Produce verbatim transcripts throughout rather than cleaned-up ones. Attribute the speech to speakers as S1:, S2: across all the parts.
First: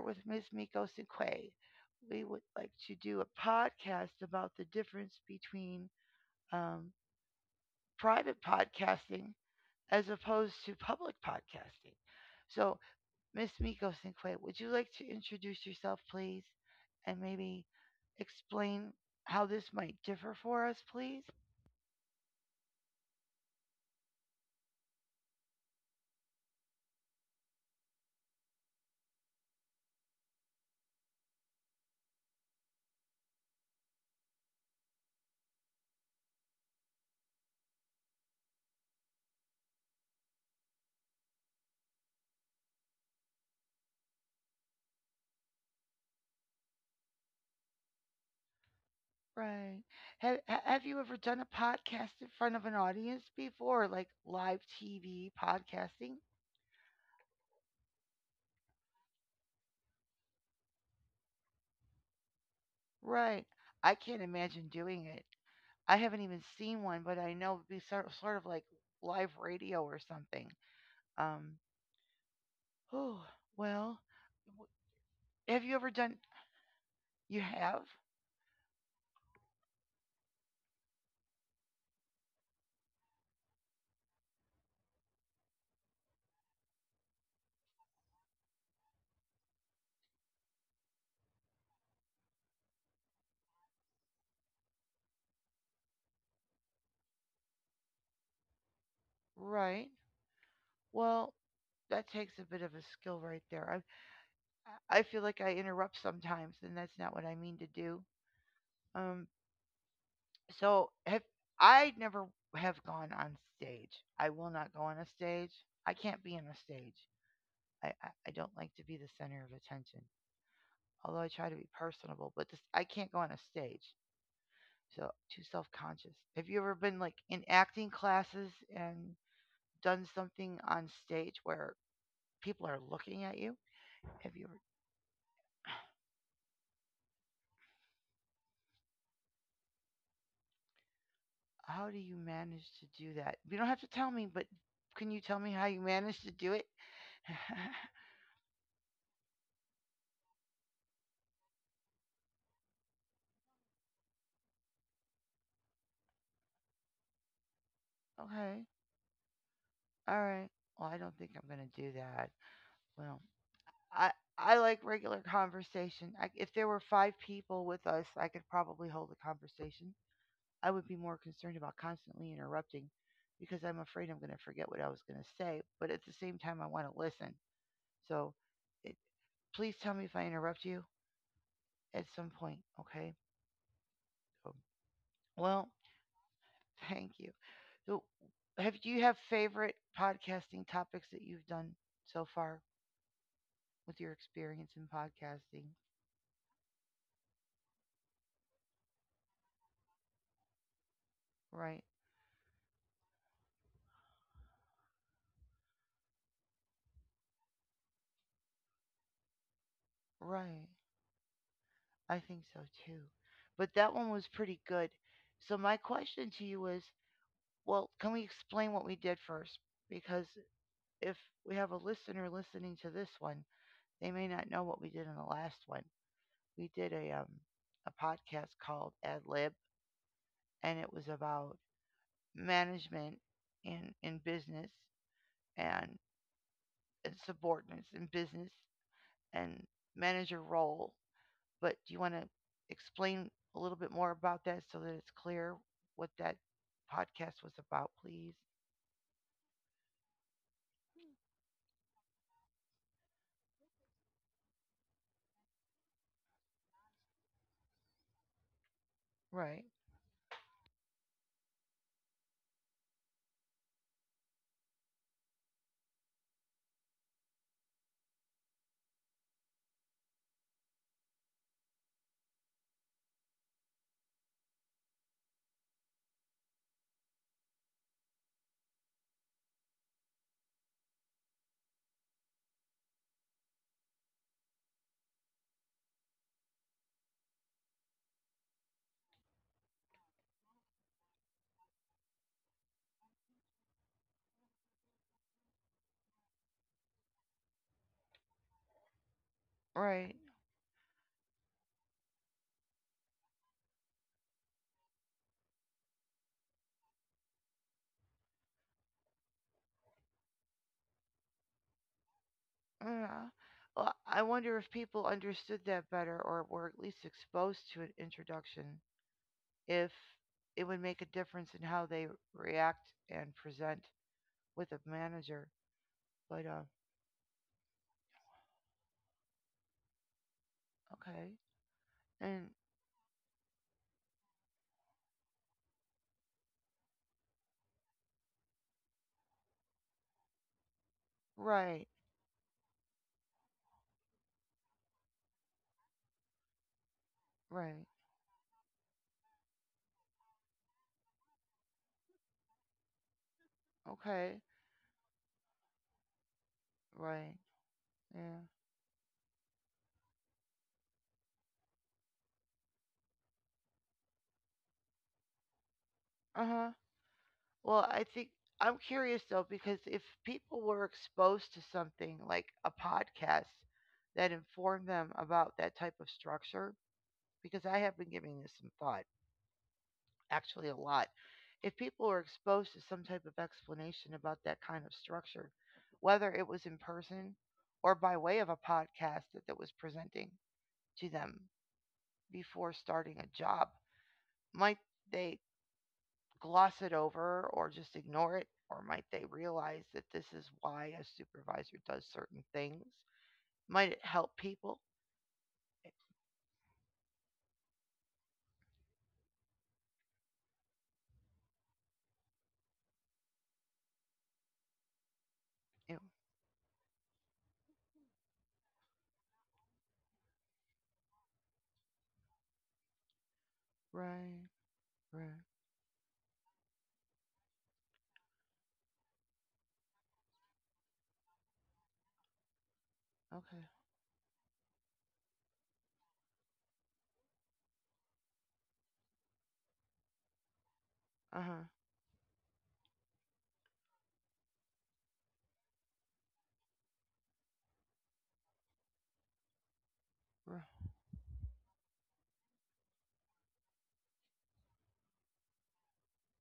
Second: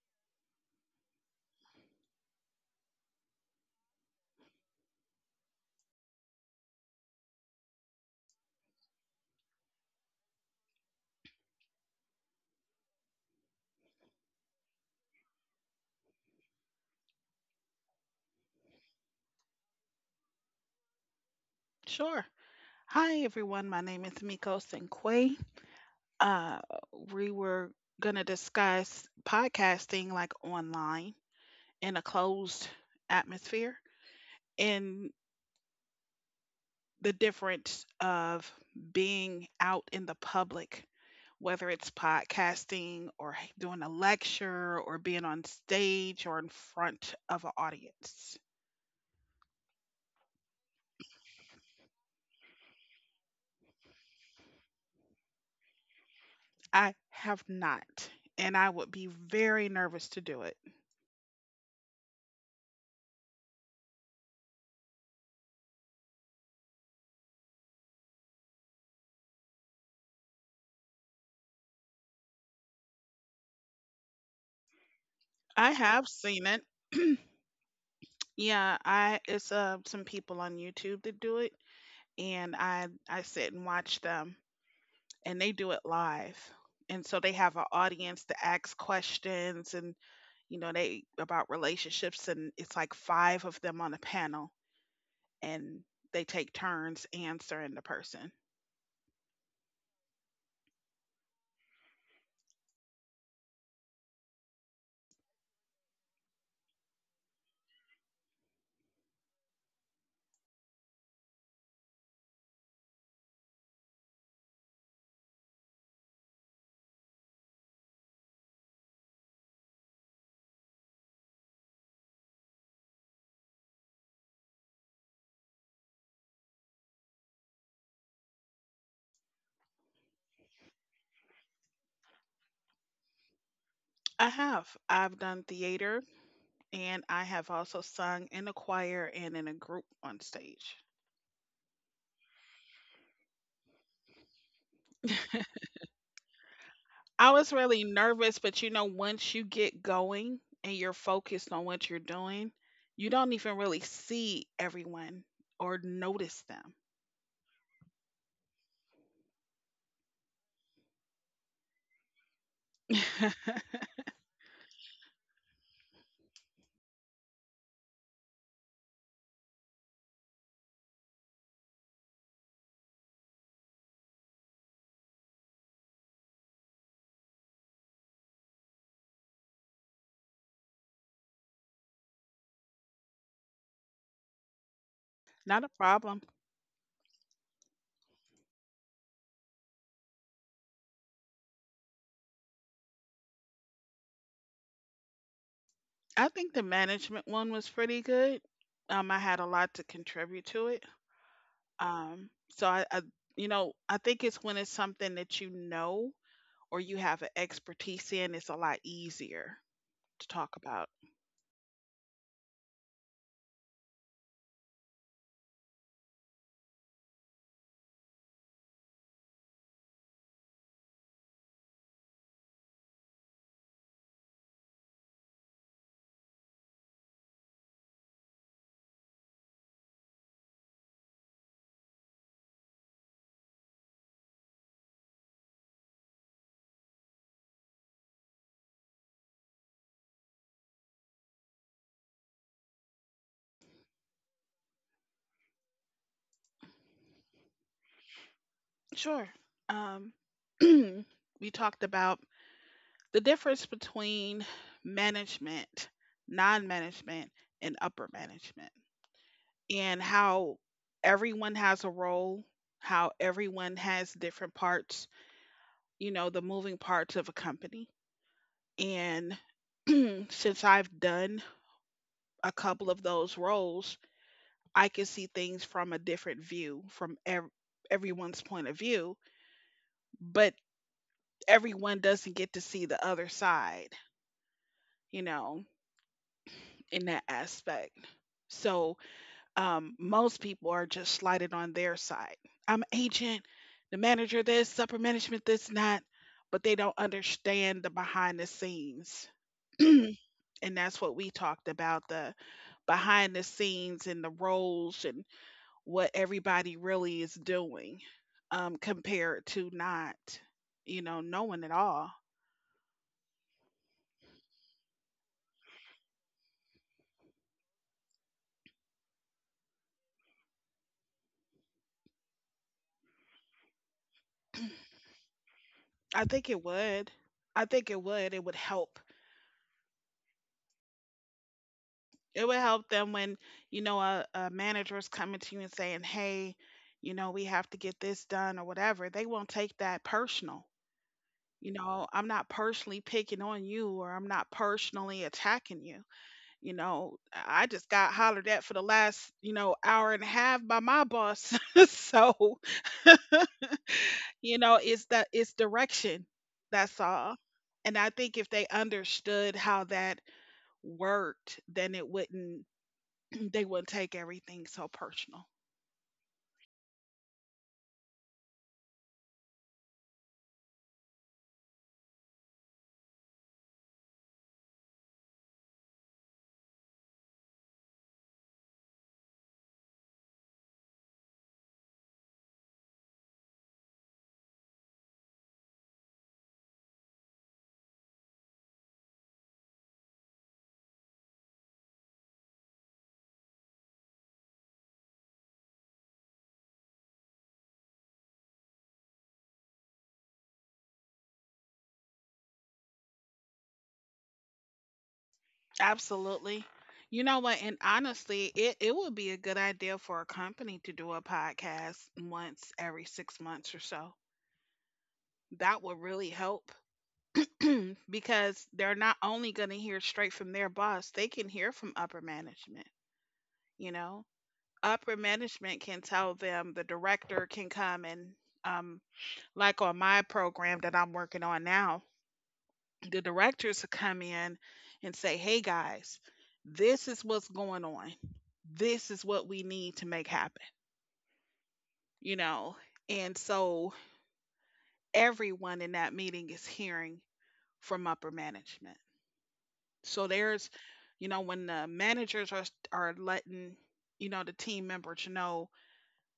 S1: with Miss Miko Sinque. We would like to do a podcast about the difference between um, private podcasting as opposed to public podcasting. So, Miss Miko Sinque, would you like to introduce yourself, please, and maybe explain how this might differ for us, please?
S2: Sure. Hi, everyone. My name is Miko Sinkwe. Uh, we were going to discuss podcasting like online in a closed atmosphere and the difference of being out in the public, whether it's podcasting or doing a lecture or being on stage or in front of an audience.
S1: Right. Have, have you ever done a podcast in front of an audience before, like live T V podcasting?
S2: I have not, and I would be very nervous to do it.
S1: Right. I can't imagine doing it. I haven't even seen one, but I know it'd be sort sort of like live radio or something. Um. Oh, well, w- have
S2: I
S1: you ever
S2: have
S1: done?
S2: seen it.
S1: You have,
S2: Yeah, I it's uh some people on YouTube that do it, and I I sit and watch them, and they do it live. And so they have an audience to ask questions, and you know they about relationships, and it's like five of them on a panel, and they take turns answering the person.
S1: right? Well, that takes a bit of a skill right there. I I feel like I interrupt sometimes, and that's not what I mean to do. Um. So have I never have gone on stage. I will not go on a stage. I can't be on a stage. I, I, I don't like to be the center of attention, although I try to be personable, but this, I can't go on a stage. So too self conscious. Have you ever been like in acting classes and done something on stage where people are looking at you?
S2: I
S1: Have you ever,
S2: have. I've done theater, and I have also sung in a choir and in a group on stage.
S1: how do you manage to do that? You don't have to tell me, but can you tell me how you manage to do it?
S2: I was really nervous, but you know, once you get going and you're focused on what you're doing, you don't even really see everyone or notice them.
S1: Okay. All right. Well, I don't think I'm going to do that. Well, I I like regular conversation. I, if there were five people with us, I could probably hold a conversation. I would be more concerned about constantly interrupting because I'm afraid I'm going to forget what I was going to say. But at the same time, I want to listen. So it, Please tell me if I interrupt you at some point, okay? So,
S2: Not a
S1: well,
S2: problem.
S1: Thank you. So, have do you have favorite podcasting topics that you've done so far with your experience in podcasting?
S2: I think the management one was pretty good. Um, I had a lot to contribute to it.
S1: Right,
S2: Um, so I, I, you know, I think it's when it's something that you know or you have an expertise in, it's a lot easier to talk
S1: right.
S2: about.
S1: I think so too. But that one was pretty good. So my question to you is, well, can we explain what we did first? Because if we have a listener listening to this one, they may not know what we did in the last one. We did a um, a podcast called Ad Lib, and it was about management in in business and, and subordinates in business and manager role. But do you want to explain a little bit more about that so that it's clear what that podcast was about, please?
S2: Sure. Um, we talked about the difference between management, non management, and upper management,
S1: Right,
S2: and how everyone has a role, how everyone has different parts, you know, the moving parts of a company. And since I've done a couple of those roles, I can see things from a different view, from ev- everyone's point of view, but everyone doesn't get to see the other side, you know, in that aspect. So um, Most people are just slighted on their side. I'm agent, the manager this, upper management this, not. But they don't understand the behind the scenes.
S1: right.
S2: And that's what we talked about: the behind the scenes and the roles and what everybody really is doing, um, compared to not, you know, knowing it all.
S1: Uh, well, I wonder if people understood that better or were at least exposed to an introduction, if it would make a difference in how they react and present with a manager.
S2: I
S1: But,
S2: think it
S1: uh,
S2: would. I think it would. It would help.
S1: okay.
S2: It
S1: And,
S2: would help them when, you know, a, a manager is coming to you and saying, hey, you know, we have to get this done or whatever, they won't take that personal. You
S1: right,
S2: know, I'm not personally picking on you or I'm not personally attacking you. You know, i I
S1: right.
S2: just got hollered at for the last, you know, hour and a half by my boss. So
S1: Okay,
S2: you know, it's that it's direction, that's
S1: right.
S2: all. And I think
S1: Yeah.
S2: if they understood how that worked, then it wouldn't, they wouldn't take everything so personal.
S1: Uh huh. Well, I think I'm curious though, because if people were exposed to something like a podcast that informed them about that type of structure, because I have been giving this some thought actually a lot. If people were exposed to some type of explanation about that kind of structure, whether it was in person or by way of a podcast that, that was presenting to them before starting a job, might they gloss it over or just ignore it? Or might they realize that this is why a supervisor does certain things? Might it help people? It-
S2: Absolutely. You know what? And honestly, it, it would be a good idea for a company to do a podcast once every six months or so. That would
S1: it-
S2: really help, because they're not only going to hear straight from their boss, they can hear from upper management. You know,
S1: right,
S2: upper
S1: right,
S2: management can tell them, the director can come and, um, like on my program that I'm working on now, the
S1: okay,
S2: directors to come in and say, hey guys, this is what's going on. This is what we need to make happen,
S1: uh
S2: you know? And so everyone in that meeting is hearing from upper management. So
S1: huh,
S2: there's, you know, when the managers are, are letting, you know, the team members know,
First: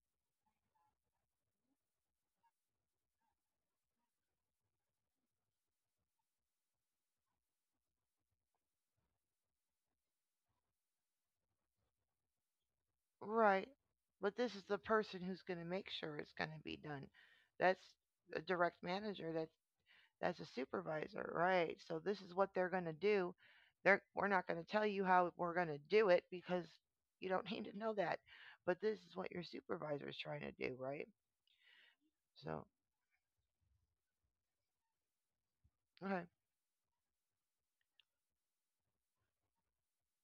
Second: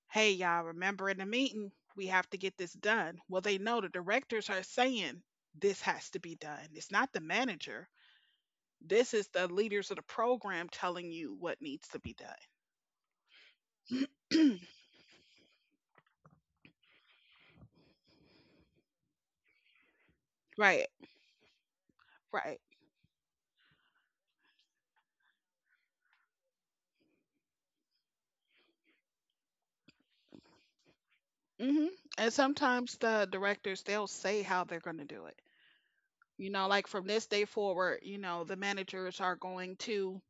S2: hey, y'all, remember in the meeting, we have to get this done. Well, they know the directors are saying this has to be done. It's not the manager. This is the leaders of the program telling you what needs to be done.
S1: right. But this is the person who's going to make sure it's going to be done. That's a direct manager. That's that's a
S2: Right,
S1: supervisor, right? So this is what
S2: right.
S1: they're going to do. They're We're not going to tell you how we're going to do it because you don't need to know that. But this is what your supervisor is trying to do, right?
S2: Hmm. And
S1: So
S2: sometimes the directors, they'll say how they're going to do it.
S1: okay,
S2: You know, like from this day forward, you know, the managers are going to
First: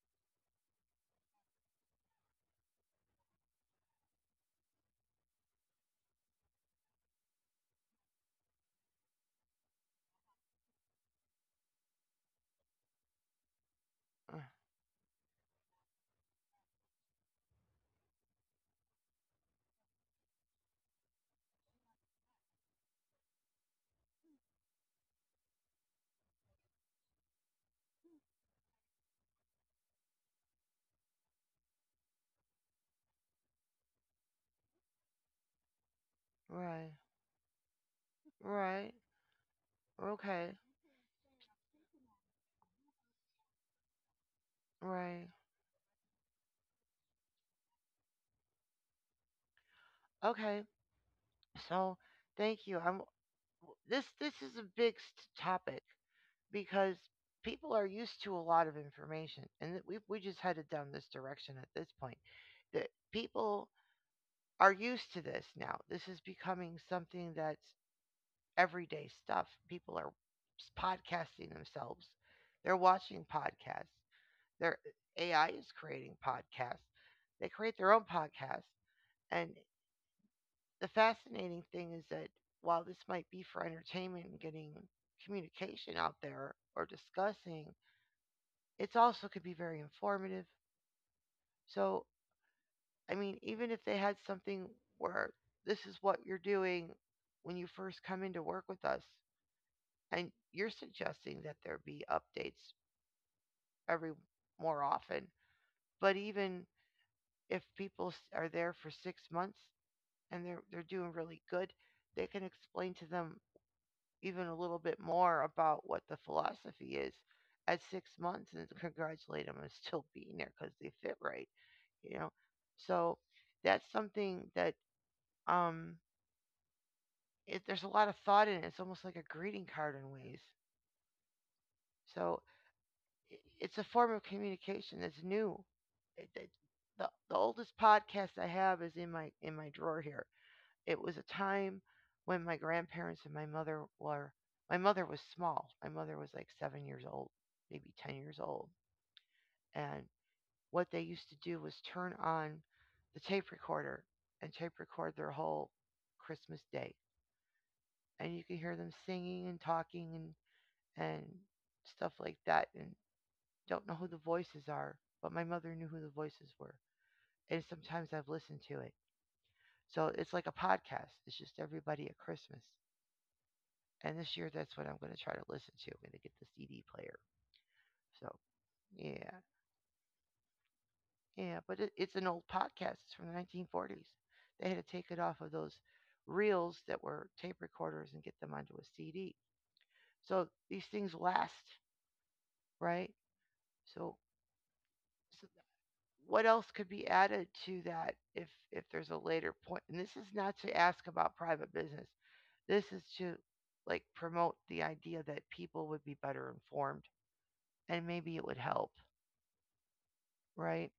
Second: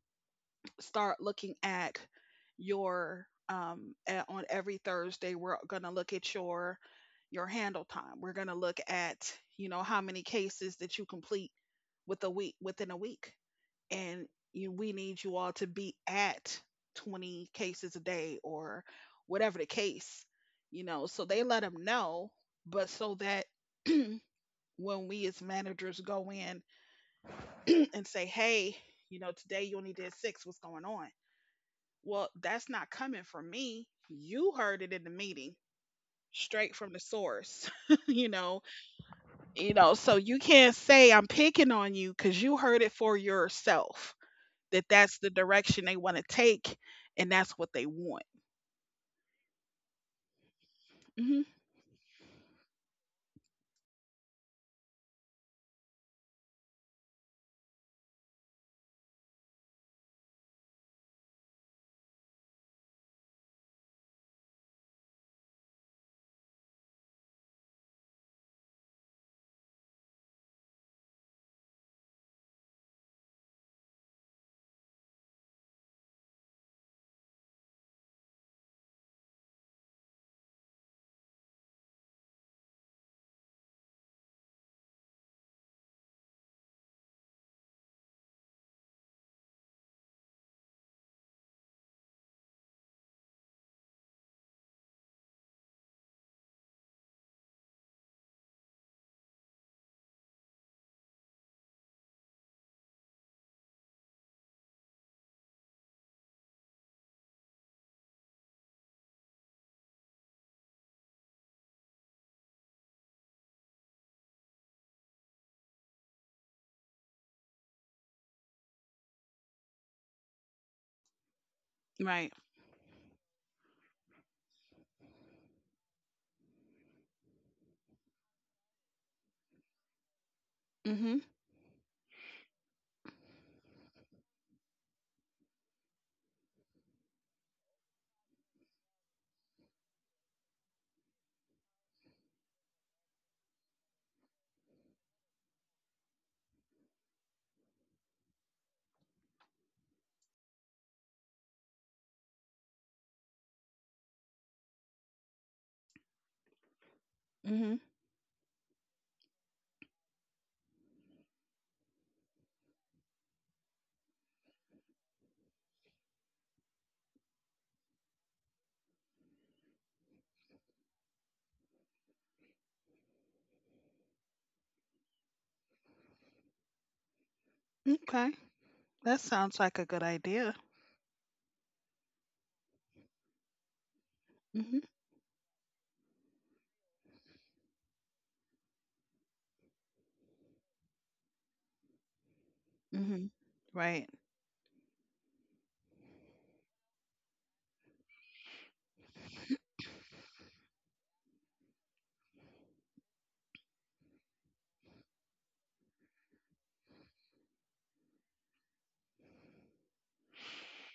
S2: start looking at your um a- on every Thursday we're going to look at your your handle time. We're going to look at, you know, how many cases that you complete with a week within a week, and
S1: uh,
S2: you, we need you all to be at twenty cases a day or whatever the case, you know. So they let them know, but so that when we as managers go in and say, hey, you know, today you only did six, what's going on? Well, that's not coming from me. You heard it in the meeting straight
S1: right,
S2: from the source. You know,
S1: right,
S2: you know, so you
S1: okay,
S2: can't say I'm picking on you because you heard it for yourself. That that's
S1: right,
S2: the direction they want to take, and that's what they want.
S1: okay.
S2: Mhm.
S1: So thank you. I'm, this this is a big s- topic, because people are used to a lot of information and that we we just headed down this direction at this point, that people are used to this. Now this is becoming something that's everyday stuff. People are podcasting themselves, they're watching podcasts, their ai is creating podcasts, they create their own podcasts, and the fascinating thing is that while this might be for entertainment and getting communication out there or discussing, it's also could be very informative. So, I mean, even if they had something where this is what you're doing when you first come in to work with us, and you're suggesting that there be updates every, more often, but even if people s- are there for six months and they're they're doing really good, they can explain to them even a little bit more about what the philosophy is at six months and congratulate them on still being there because they fit right, you know.
S2: Right.
S1: So that's something that um, it, there's a lot of thought in it. It's almost like a greeting card in ways.
S2: Mhm.
S1: So i- it's a form of communication that's new. It- it- the, the oldest podcast I have is in my in my drawer here. It was a time when my grandparents and my mother were, my mother was small. My mother was like seven years old, maybe ten years old. And what they used to do was turn on the tape recorder and tape record their whole Christmas day.
S2: Mhm.
S1: And you could hear them singing and talking and and stuff like that and don't know who the voices are, but my mother knew who the voices were. And sometimes I've listened to it. So it's like a podcast. It's just everybody at Christmas. And this year, that's what I'm going to try to listen to. I'm going to get the C D player. So,
S2: Okay. That
S1: yeah,
S2: sounds like a good idea.
S1: yeah. But it, it's an old podcast. It's from the nineteen forties. They had
S2: Mhm.
S1: to take it off of those reels that were tape recorders and get them onto a C D. So these things last, right?
S2: Mhm. Right.
S1: So, so what else could be added to that if if there's a later point? And this is not to ask about private business. This is to like promote the idea that people would be better informed and maybe it would help, right?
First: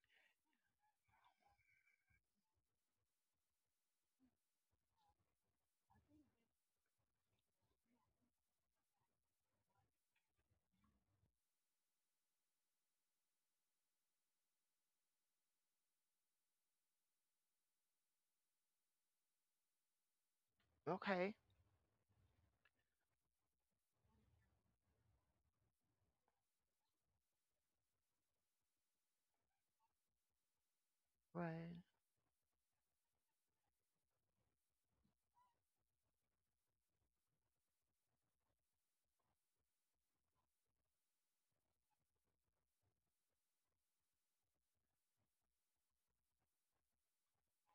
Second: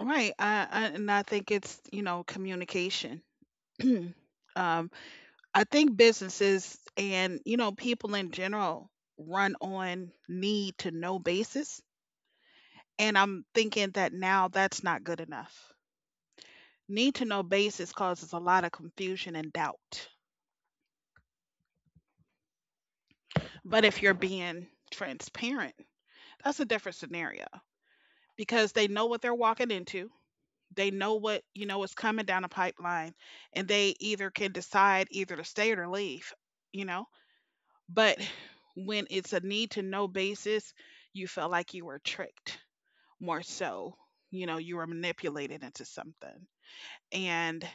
S2: Right. I, I and I think it's, you know, communication. um I think businesses and, you know, people in general run on need to know basis, and I'm thinking that now that's not good enough. Need to know basis causes a lot of confusion and doubt.
S1: Okay.
S2: But if you're being transparent, that's a different scenario because they know what they're walking into. They know what, you
S1: Right.
S2: know, is coming down the pipeline, and they either can decide either to stay or to leave, you know? But when it's a need to know basis, you felt like you were tricked, more so, you know, you were manipulated into something. And,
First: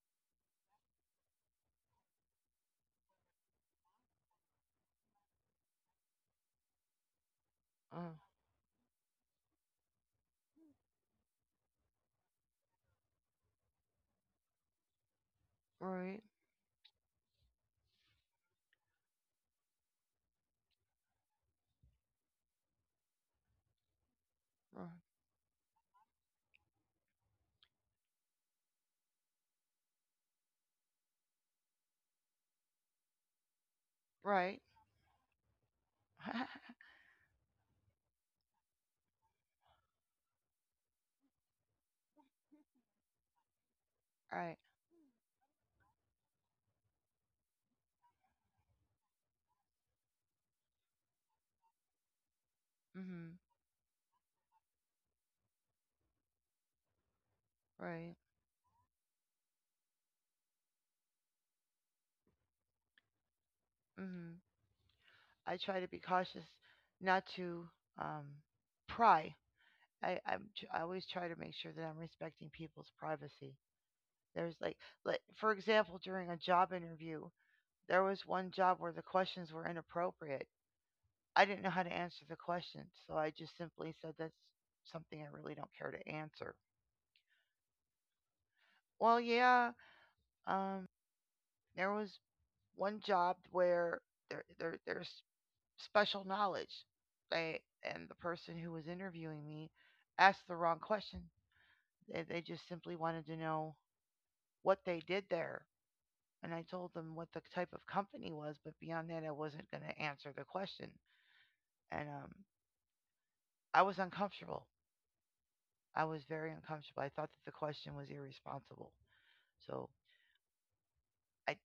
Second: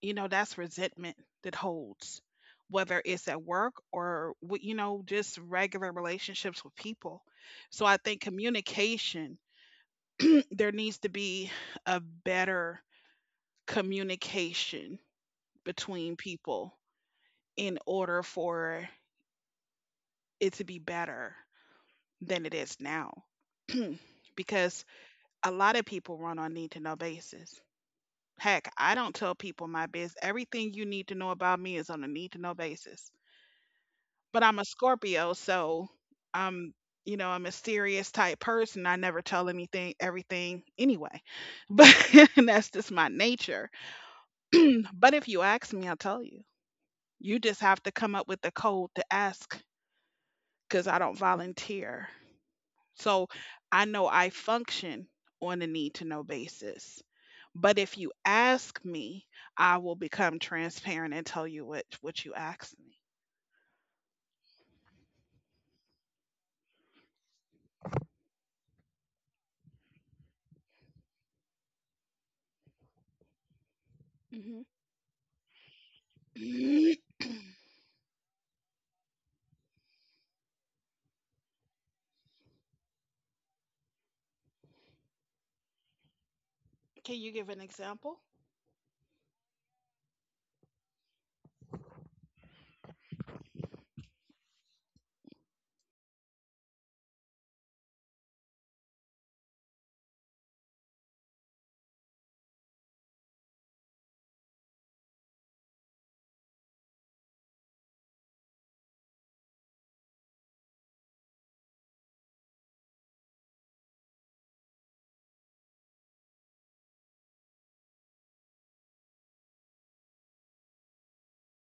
S2: you know, that's resentment that holds, whether it's at work or, wi- you know, just regular relationships with people. So I
S1: Uh,
S2: think communication, there needs to be a better communication between
S1: right.
S2: people in order for it to be better than it is now. Because
S1: Uh,
S2: a lot of people run on need to know basis. Heck, I don't tell people my biz. Everything you need to know about me is on a need to know basis. But I'm
S1: right.
S2: a Scorpio, so I'm, you know, a mysterious type person. I never tell anything, everything anyway. But and that's just my nature.
S1: right.
S2: But if you ask me, I'll tell you. You just have to come up with the code to ask because I don't volunteer. So
S1: Mhm.
S2: I know I function on a need to know basis. But if
S1: Right.
S2: you ask me, I will become transparent and tell you what, what you asked me.
S1: Mhm. I try to be cautious not to um pry. I I'm tr- I always try to make sure that I'm respecting people's privacy. There's
S2: Hmm.
S1: like like for example during a job interview, there was one job where the questions were inappropriate. I didn't know how to answer the questions, so I just simply said that's something I really don't care to answer.
S2: Can you give an example?
S1: Well, yeah, um there was one job where there, there there's special knowledge. They, and the person who was interviewing me asked the wrong question. They, they just simply wanted to know what they did there. And I told them what the type of company was, but beyond that, I wasn't going to answer the question. And um, I was uncomfortable. I was very uncomfortable. I thought that the question was irresponsible. So I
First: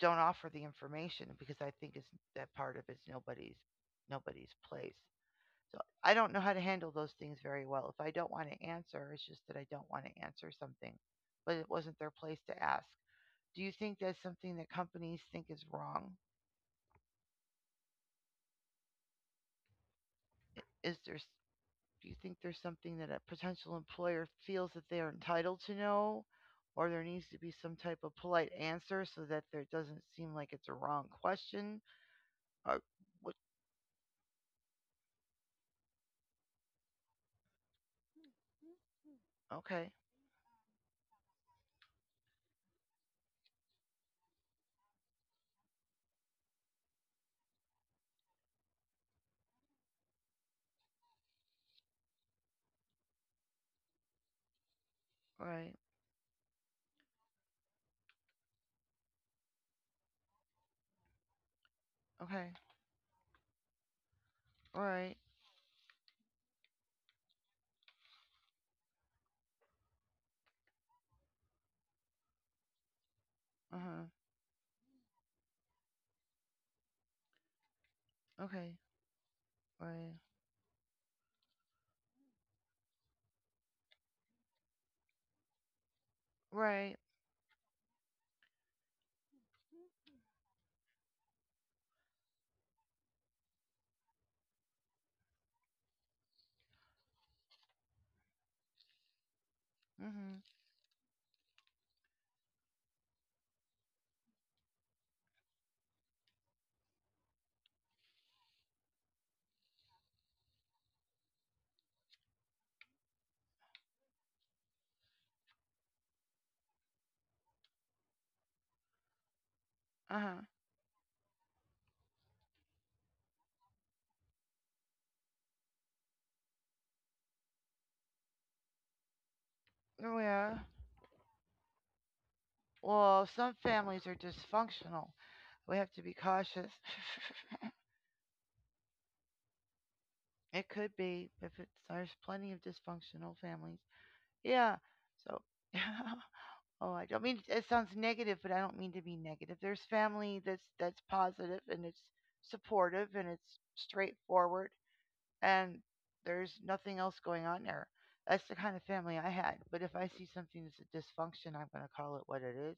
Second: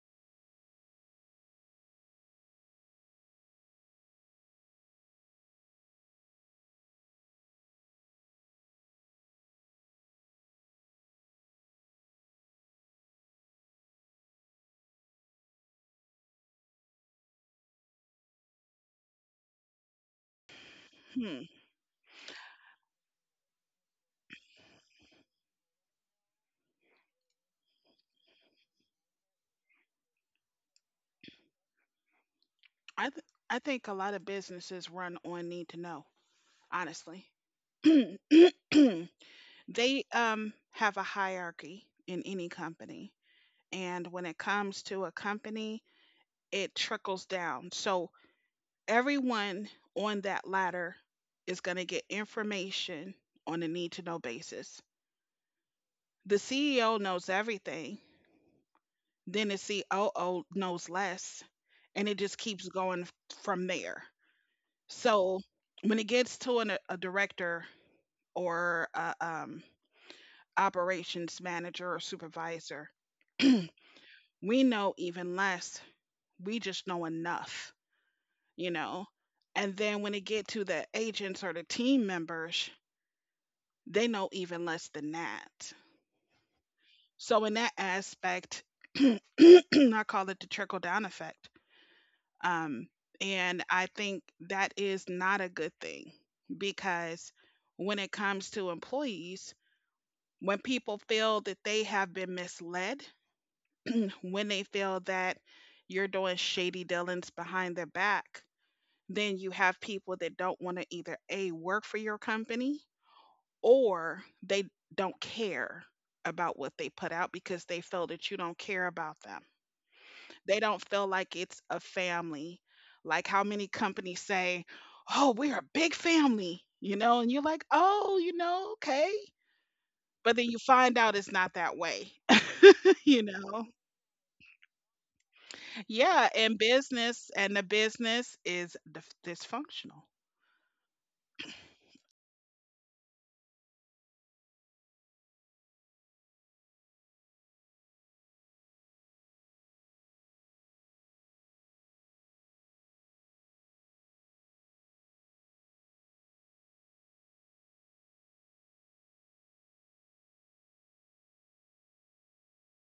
S1: don't offer the information because I think it's that part of it's nobody's nobody's place. So I don't know how to handle those things very well. If I don't want to answer, it's just that I don't want to answer something, but it wasn't their place to ask. Do you think that's something that companies think is wrong? Is there, do you think there's something that a potential employer feels that they are entitled to know, or there needs to be some type of polite answer so that there doesn't seem like it's a wrong question? Or
S2: I th-
S1: what
S2: I think a lot of businesses run on need to know, honestly. They
S1: Okay.
S2: um have a hierarchy in any company, and when it comes to a company, it trickles down. So everyone on that ladder is going to get information on a need to know basis.
S1: Right.
S2: The C E O knows everything, then the C O O knows less, and it just
S1: Okay.
S2: keeps going f- from there.
S1: Right, right.
S2: So when it gets to an, a director or a, um, operations manager or supervisor,
S1: Uh-huh.
S2: we know even less. We just know enough, you
S1: Okay.
S2: know. And then when
S1: Right.
S2: it get to the agents or the team members, they know even less than that.
S1: Right.
S2: So in that aspect, I call it the trickle down effect. Um, and I think that is not a good thing because when it comes to employees,
S1: Mhm.
S2: when people feel that they have been misled, when they feel that you're doing shady dealings behind their back, then you have people that don't want to either A, work for your company, or they don't care about what they put out because they feel that you don't care about them.
S1: Uh-huh.
S2: They don't feel like it's a family. Like how many companies say, oh, we're a big family, you know, and you're like, oh, you know, okay.
S1: Oh
S2: But then you
S1: yeah.
S2: find out it's not that way. You
S1: Well, some
S2: know.
S1: families are dysfunctional. We have to be
S2: Yeah, and
S1: cautious.
S2: business and the business is dif- dysfunctional.
S1: It could be if it's, there's plenty of dysfunctional families. Yeah. So oh, I don't mean it sounds negative, but I don't mean to be negative. There's family that's that's positive and it's supportive and it's straightforward and there's nothing else going on there. That's the kind of family I had. But if I see something that's a dysfunction, I'm going to call it what it is.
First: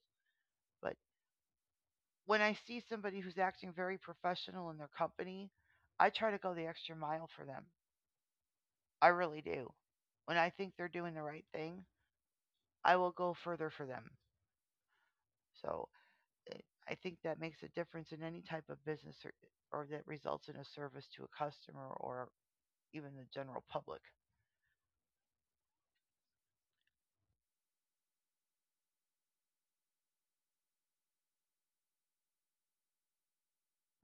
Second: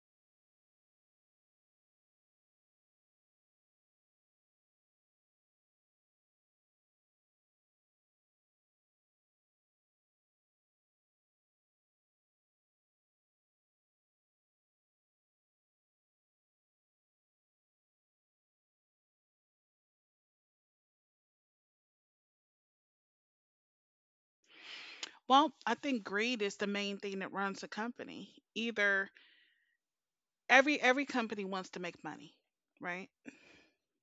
S1: But when I see somebody who's acting very professional in their company, I try to go the extra mile for them. I really do. When I think they're doing the right thing, I will go further for them. So eh, I think that makes a difference in any type of business or, or that results in a service to a customer or even the general public.
S2: Well, I think greed is the main thing that runs a company. Either every every company wants to make money, right?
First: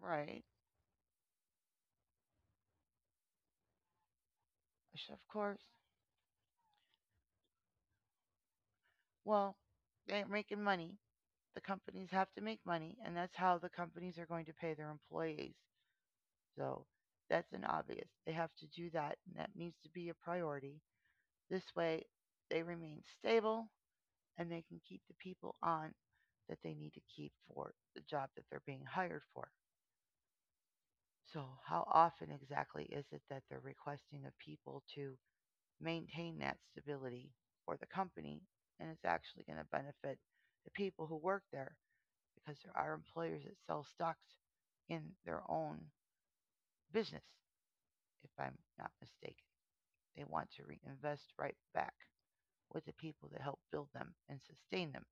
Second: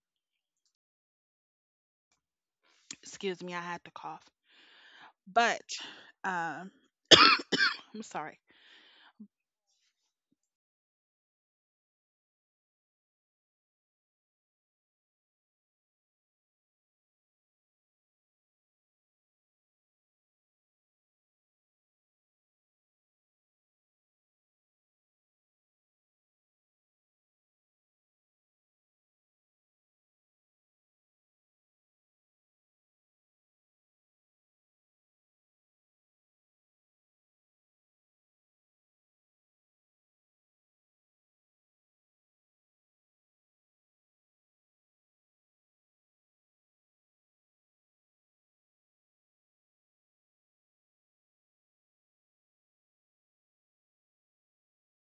S1: Right.
S2: Excuse me, I had to cough.
S1: Of
S2: But
S1: course.
S2: um, I'm sorry.
S1: Well, they ain't making money. The companies have to make money, and that's how the companies are going to pay their employees. So that's an obvious. They have to do that, and that needs to be a priority. This way, they remain stable and they can keep the people on that they need to keep for the job that they're being hired for. So, how often exactly is it that they're requesting of people to maintain that stability for the company and it's actually going to benefit the people who work there because there are employers that sell stocks in their own business, if I'm not mistaken. They want to reinvest right back with the people that help build them and sustain them.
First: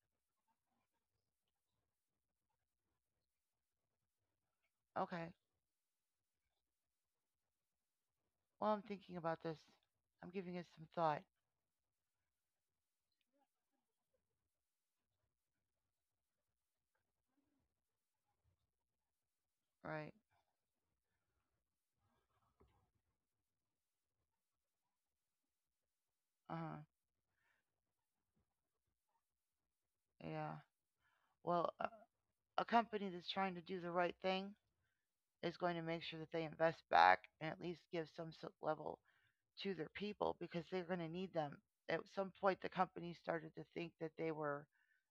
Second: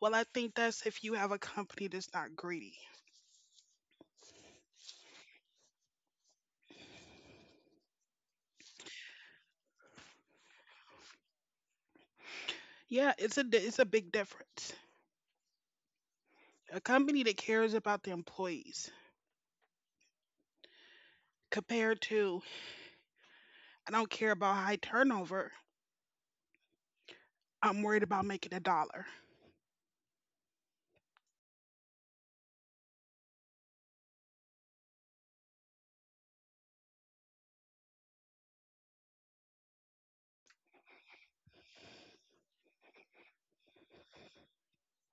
S2: Well, I think that's if you have a company that's not greedy.
S1: Okay. Well, I'm thinking about this. I'm giving it some thought.
S2: Yeah, it's a di- it's a big difference. A company that cares about the employees
S1: Right.
S2: compared to I don't care about high turnover.
S1: Uh huh.
S2: I'm worried about making a dollar.
S1: Yeah. Well, a, a company that's trying to do the right thing is going to make sure that they invest back and at least give some so, level to their people because they're going to need them. At some point, the company started to think that they were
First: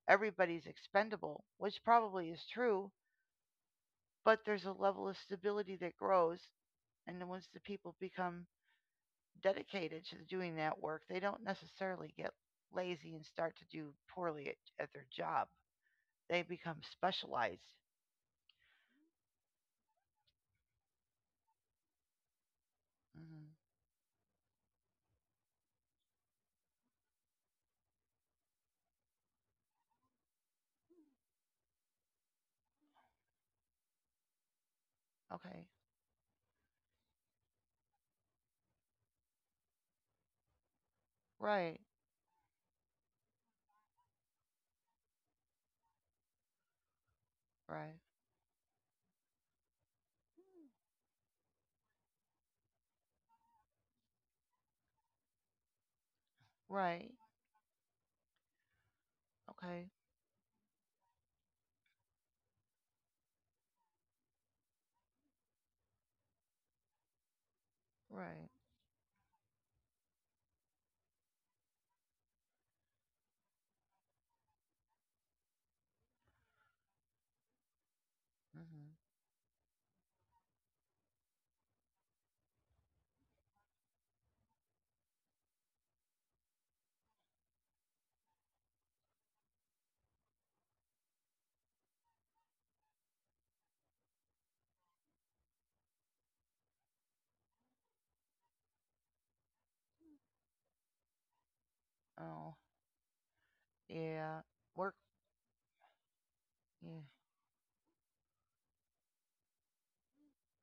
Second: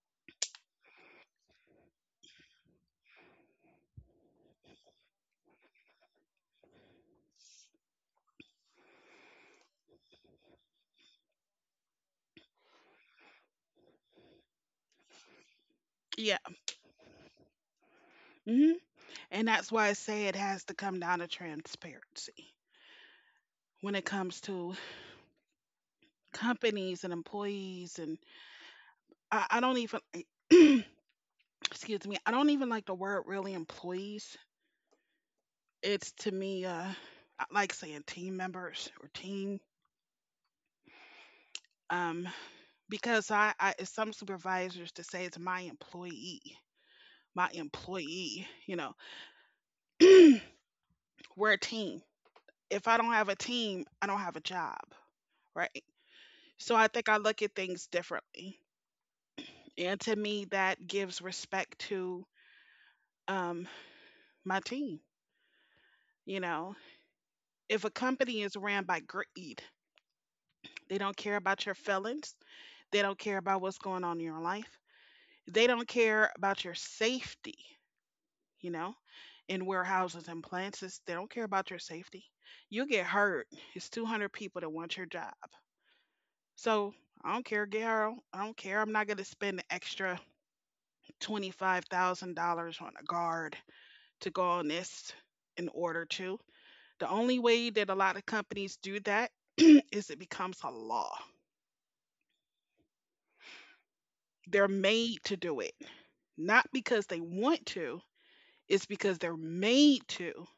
S1: everybody's expendable, which probably is true, but there's a level of stability that grows. And then once the people become dedicated to doing that work, they don't necessarily get lazy and start to do poorly at, at their job.
S2: Yeah.
S1: They become specialized.
S2: Mm-hmm. And that's why I say it has to come down to transparency
S1: Hmm.
S2: when it comes to companies and employees. And I, I don't even, excuse me, I don't even like the word really employees.
S1: Okay.
S2: It's to me, uh, I like saying team members or team,
S1: Right.
S2: um, because I, I some supervisors to say it's my employee, my
S1: Right.
S2: employee, you know, we're a team. If I don't have a team, I don't have a job, right? So I
S1: Right.
S2: think I look at things differently.
S1: Okay.
S2: And to me, that gives respect to um, my team. You know, if a
S1: Right.
S2: company is ran by greed, they don't care about your feelings, they don't care about what's going on in your life, they don't care about your safety, you
S1: Hmm.
S2: know, in warehouses and plants, it's- they don't care about your safety. You get hurt. It's two hundred people that want your job. So I don't care, girl. I don't care. I'm not going to spend the extra twenty-five thousand dollars on a guard to go on this in order to. The only way that a lot of companies do that is it becomes a law.
S1: Oh, yeah.
S2: They're
S1: Work.
S2: made to do it, not
S1: Yeah.
S2: because they want to, it's because they're made to.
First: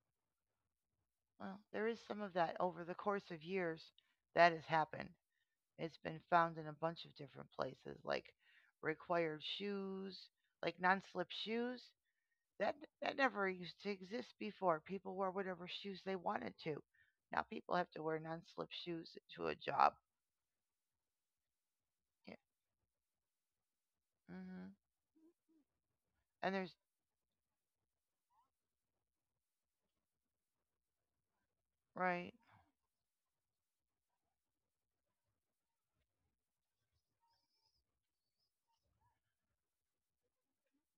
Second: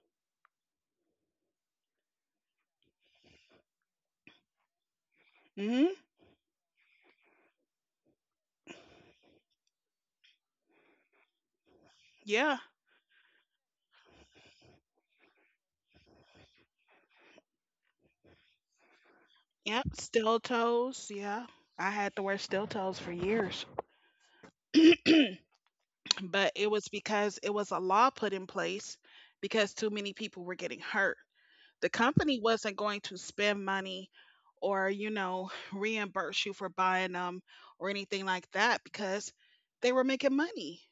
S1: Well, there is some of that over the course of years that has happened.
S2: Hmm.
S1: It's been found in a bunch of different places, like required shoes, like non slip shoes.
S2: Yeah.
S1: That that never used to exist before. People wore whatever shoes they wanted to. Now people have to wear non-slip shoes to a job.
S2: Yep. Stilettos. Yeah. I had to
S1: Yeah.
S2: wear stilettos for years,
S1: Hmm. And
S2: but
S1: there's
S2: it was because it was a law put in place because too many people were getting hurt. The
S1: right,
S2: company wasn't going to spend money or, you know, reimburse you for buying them or anything like that because they were making money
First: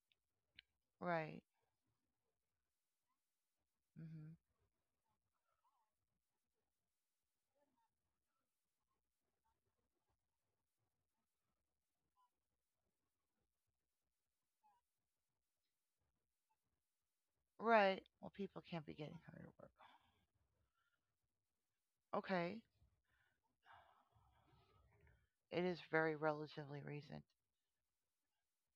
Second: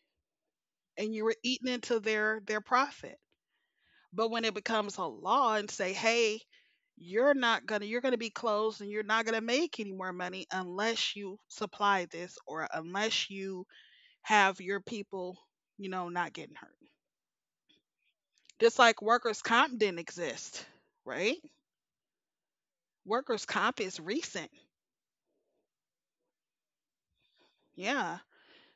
S2: and you were
S1: right,
S2: eating into their their profit. But
S1: hmm
S2: when it becomes a law and say, "Hey, you're not going to you're going to be closed and you're not going to make any more money unless you supply this or unless you have your people, you know, not getting hurt."
S1: right. Well, people
S2: Just
S1: can't be
S2: like
S1: getting
S2: workers'
S1: hurt to work.
S2: comp didn't exist, right?
S1: Okay,
S2: Workers' comp is recent.
S1: it is very relatively recent,
S2: Yeah.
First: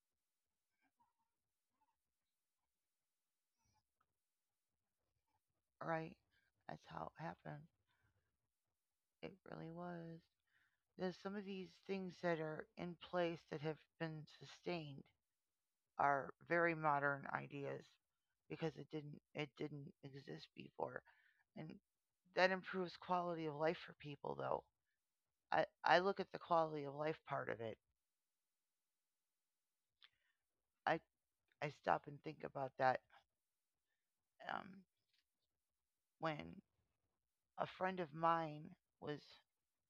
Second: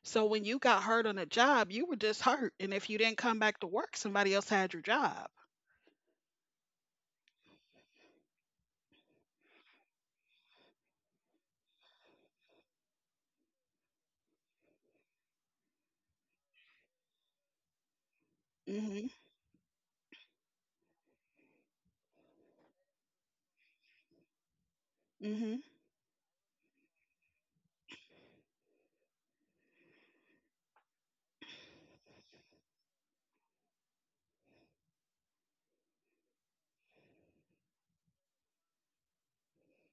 S2: So when you got hurt on a job, you were just hurt, and if you didn't come back to work, somebody else had your job.
S1: right? That's how it happened. It really was. There's some of these things that are in place that have been sustained are very modern ideas because it
S2: Mhm.
S1: didn't it didn't exist before, and that improves quality of life for people though.
S2: Mhm.
S1: I i look at the quality of life part of it. I i stop and think about that, um when a friend of mine was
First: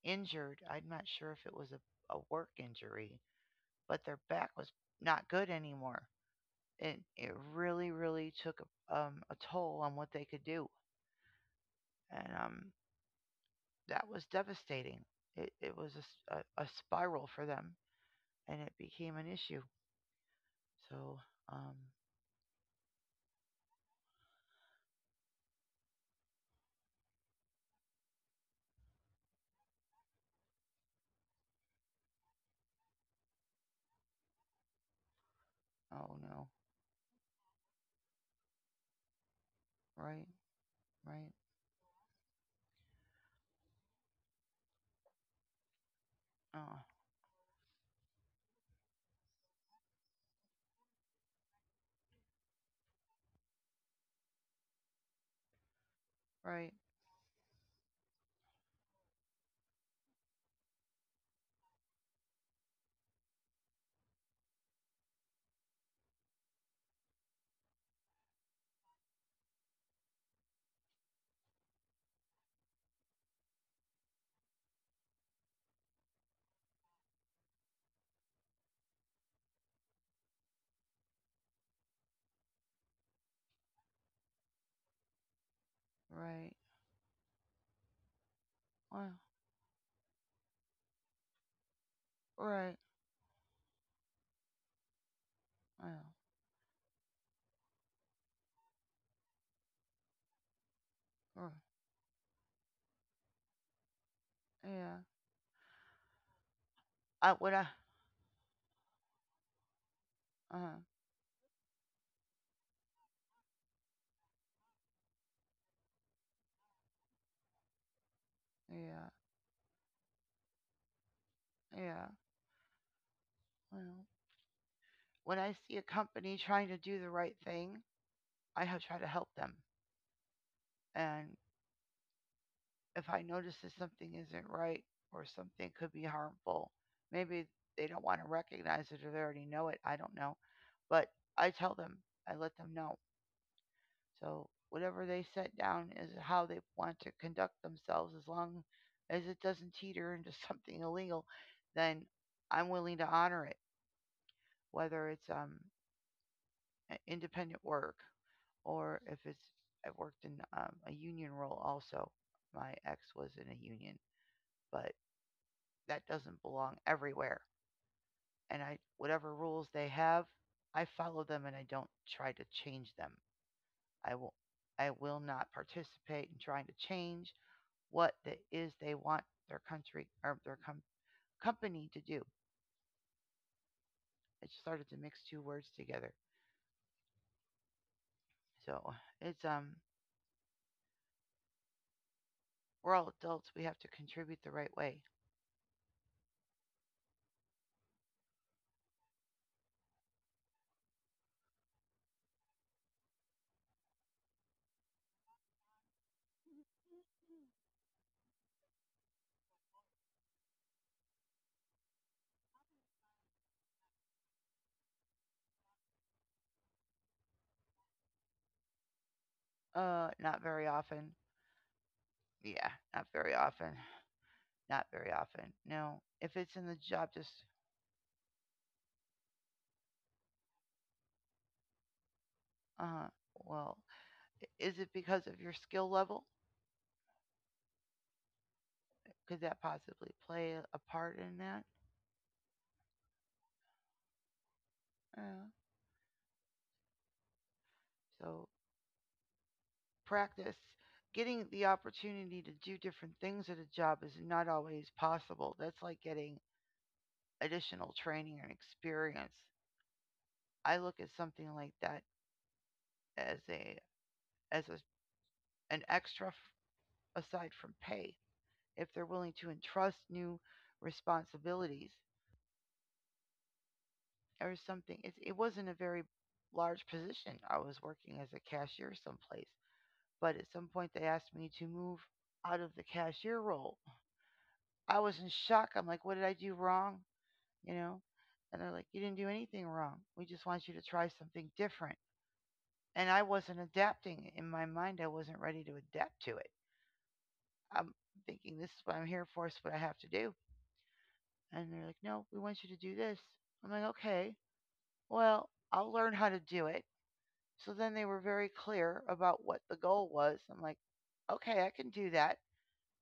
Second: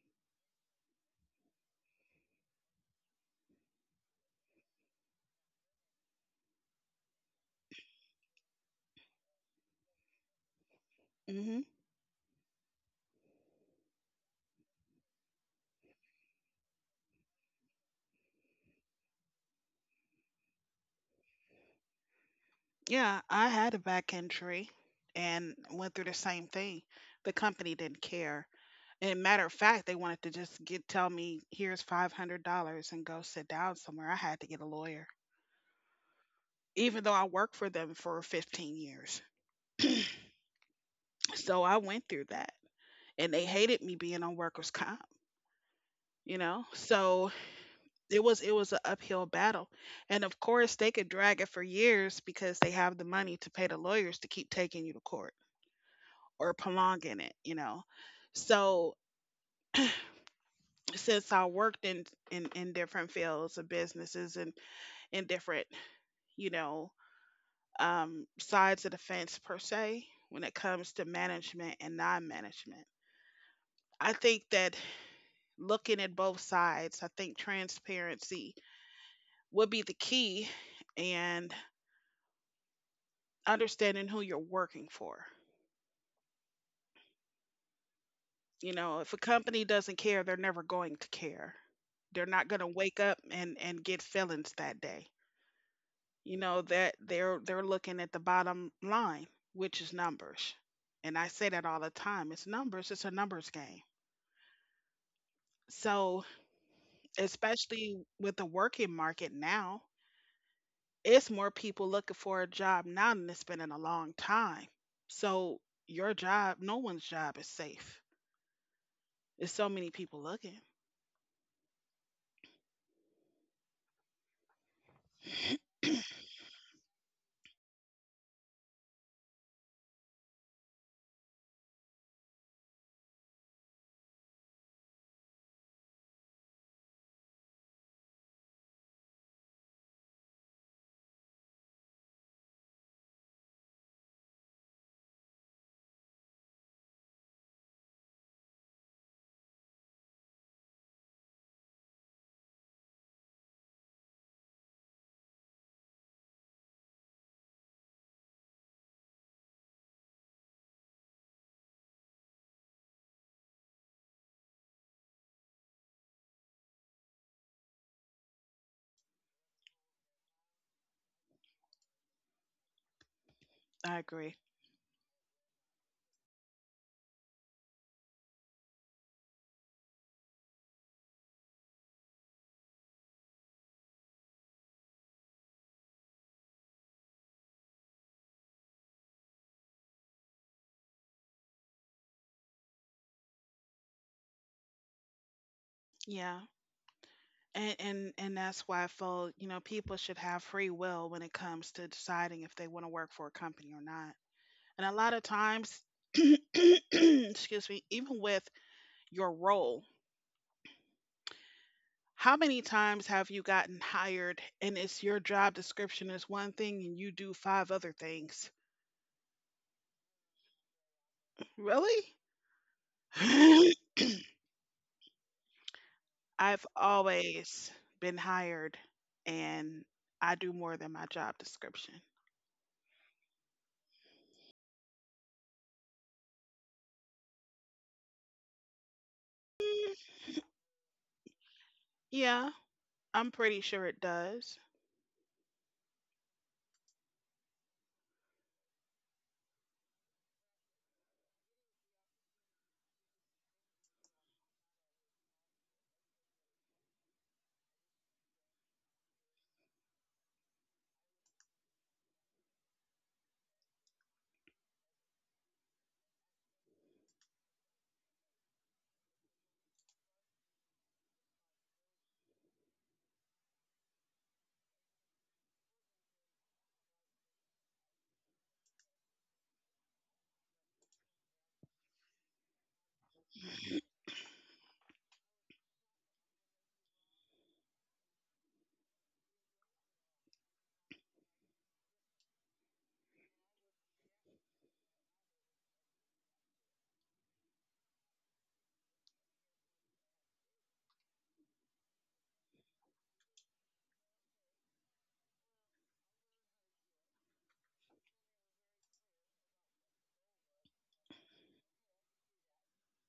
S1: injured. I'm not sure if it was a, a work injury, but their back was not good anymore, and it really really took um, a toll on what they could do.
S2: Mhm.
S1: And um that was devastating. It, it was a a a spiral for them, and it became an issue. So um
S2: Yeah, I had a back injury and went through the same thing. The company didn't care. And matter of fact, they wanted to just get tell me, "Here's five hundred dollars and go sit down somewhere." I had to get a lawyer,
S1: Oh no.
S2: even though I worked for them for fifteen years.
S1: Right. Right.
S2: So I went through that, and they hated me being on workers' comp. You know,
S1: Uh.
S2: so it was it was an uphill battle, and of course they could drag it for years because they have the money to pay the lawyers to keep taking you to court or
S1: Right.
S2: prolonging it you know So since I worked in in, in different fields of businesses and in different you know um, sides of the fence, per se, when it comes to management and non-management, I think that looking at both sides, I think transparency would be the key and understanding who you're working for.
S1: Right.
S2: You know, if a
S1: Well.
S2: company doesn't care, they're never going to care. They're not going to
S1: Right.
S2: wake up and and get feelings that day.
S1: Well.
S2: You know that they're they're looking at the bottom line, which is numbers. And I say
S1: Right.
S2: that all the time. It's numbers. It's a numbers game.
S1: Yeah.
S2: So,
S1: I when I.
S2: especially with the working market now,
S1: Uh.
S2: it's more people looking for a job now than it's been in a long time. So, your job, no one's job is safe.
S1: Yeah.
S2: There's so many people looking.
S1: Yeah. Well. When I see a company trying to do the right thing, I have tried to help them. And if I notice that something isn't right or something could be harmful, maybe they don't want to recognize it or they already know it. I don't know. But I tell them. I let them know. So whatever they set down is how they want to conduct themselves, as long as it doesn't teeter into something illegal, then I'm willing to honor it, whether it's um, a- independent work or if it's I've worked in um, a union role also. My ex was in a union, but that doesn't belong everywhere. And I whatever rules they have, I follow them and I don't try to change them.
S2: I
S1: I
S2: agree.
S1: will I will not participate in trying to change what it is they want their country or their com- company to do. I just started to mix two words together. So it's um we're all adults. We have to contribute the right way.
S2: Yeah. And, and and that's why I feel, you know, people should have free will when it comes to deciding if they want to work for a company or not. And a lot of times, excuse me, even with your role, how many times have you gotten hired and it's your job description is one thing and you do five other things?
S1: Uh, not very often.
S2: Really?
S1: Yeah, not very often. Not very often. No, if it's
S2: I've
S1: in the job, just
S2: always been hired and I do more than my job description.
S1: uh huh. Well, is it because of your skill level? Could that
S2: Mm,
S1: possibly play a a part in that?
S2: yeah, I'm pretty sure it does.
S1: Uh, so practice, getting the opportunity to do different things at a job is not always possible. That's like getting additional training and experience. I look at something like that as a as a, an extra f- aside from pay. If they're willing to entrust new responsibilities or something, it, it wasn't a very large position. I was working as a cashier someplace, but at some point they asked me to move out of the cashier role. I was in shock. I'm like, what did I do wrong? You know? And they're like, you didn't do anything wrong. We just want you to try something different. And I wasn't adapting. In my mind, I wasn't ready to adapt to it. I'm thinking, this is what I'm here for, it's what I have to do. And they're like, no, we want you to do this. I'm like, okay, well, I'll learn how to do it. So then they were very clear about what the goal was. I'm like, okay, I can do that.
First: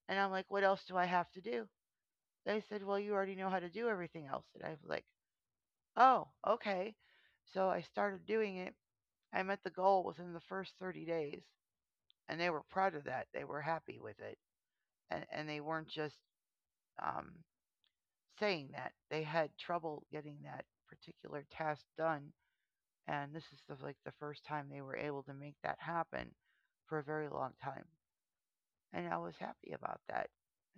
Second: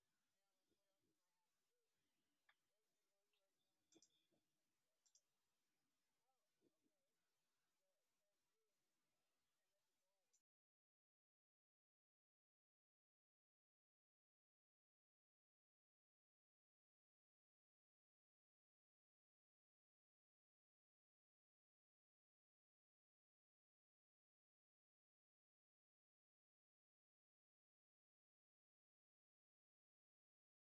S1: And I'm like, what else do I have to do? They said, well, you already know how to do everything else. And I was like, oh, okay. So I started doing it. I met the goal within the first thirty days, and they were proud of that. They were happy with it, and and they weren't just um, saying that. They had trouble getting that particular task done, and this is the, like the first time they were able to make that happen for a very long time, and I was happy about that.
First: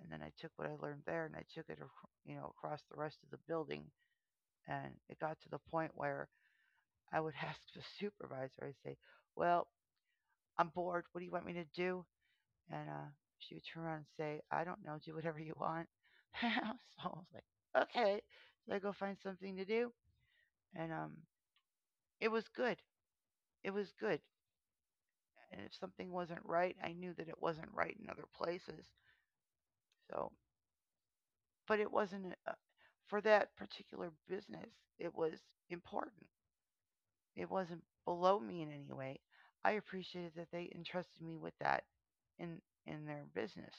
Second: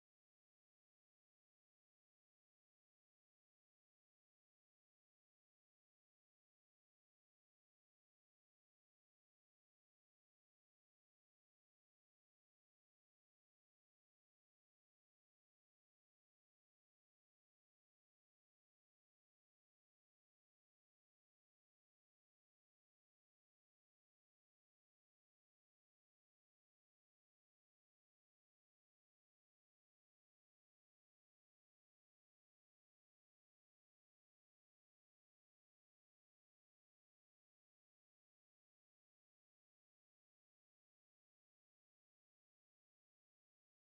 S1: And then I took what I learned there, and I took it, you know, across the rest of the building, and it got to the point where I would ask the supervisor. I'd say, "Well, I'm bored. What do you want me to do?" And uh, she would turn around and say, I don't know, do whatever you want. So I was like, okay. So I go find something to do. And um, it was good. It was good. And if something wasn't right, I knew that it wasn't right in other places. So, but it wasn't uh, for that particular business, it was important. It wasn't below me in any way. I appreciated that they entrusted me with that in in their business.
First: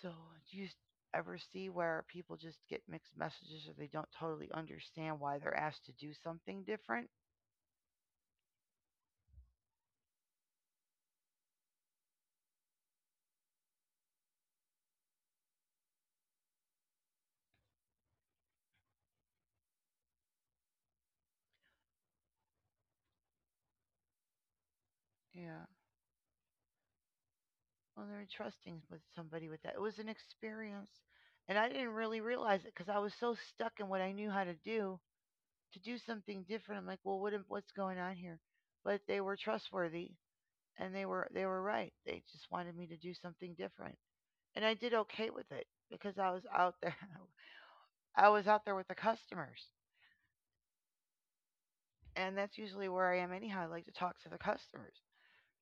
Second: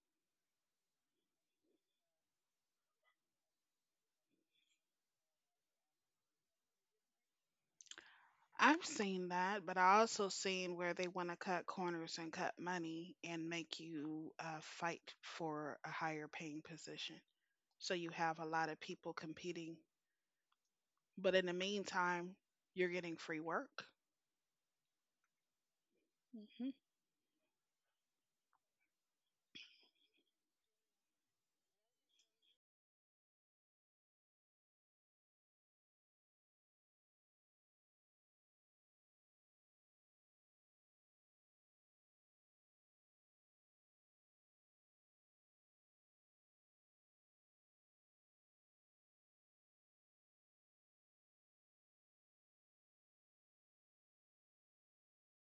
S1: So, do you s- ever see where people just get mixed messages or they don't totally understand why they're asked to do something different?
S2: I've seen that, but I also seen where they want to cut corners and cut money and make you uh, fight for a higher paying position. So you have a lot of people competing, but in the meantime, you're getting free work.
S1: Yeah. Well, they're trusting with somebody with that. It was an experience. And I didn't really realize it because I was so stuck in what I knew how to do to do something different. I'm like, well, what, am- what's going on here? But they were trustworthy and they were they were right. They just wanted me to do something different, and I did okay with it because I was out there. I was out there with the customers. And that's usually where I am anyhow. I like to talk to the customers.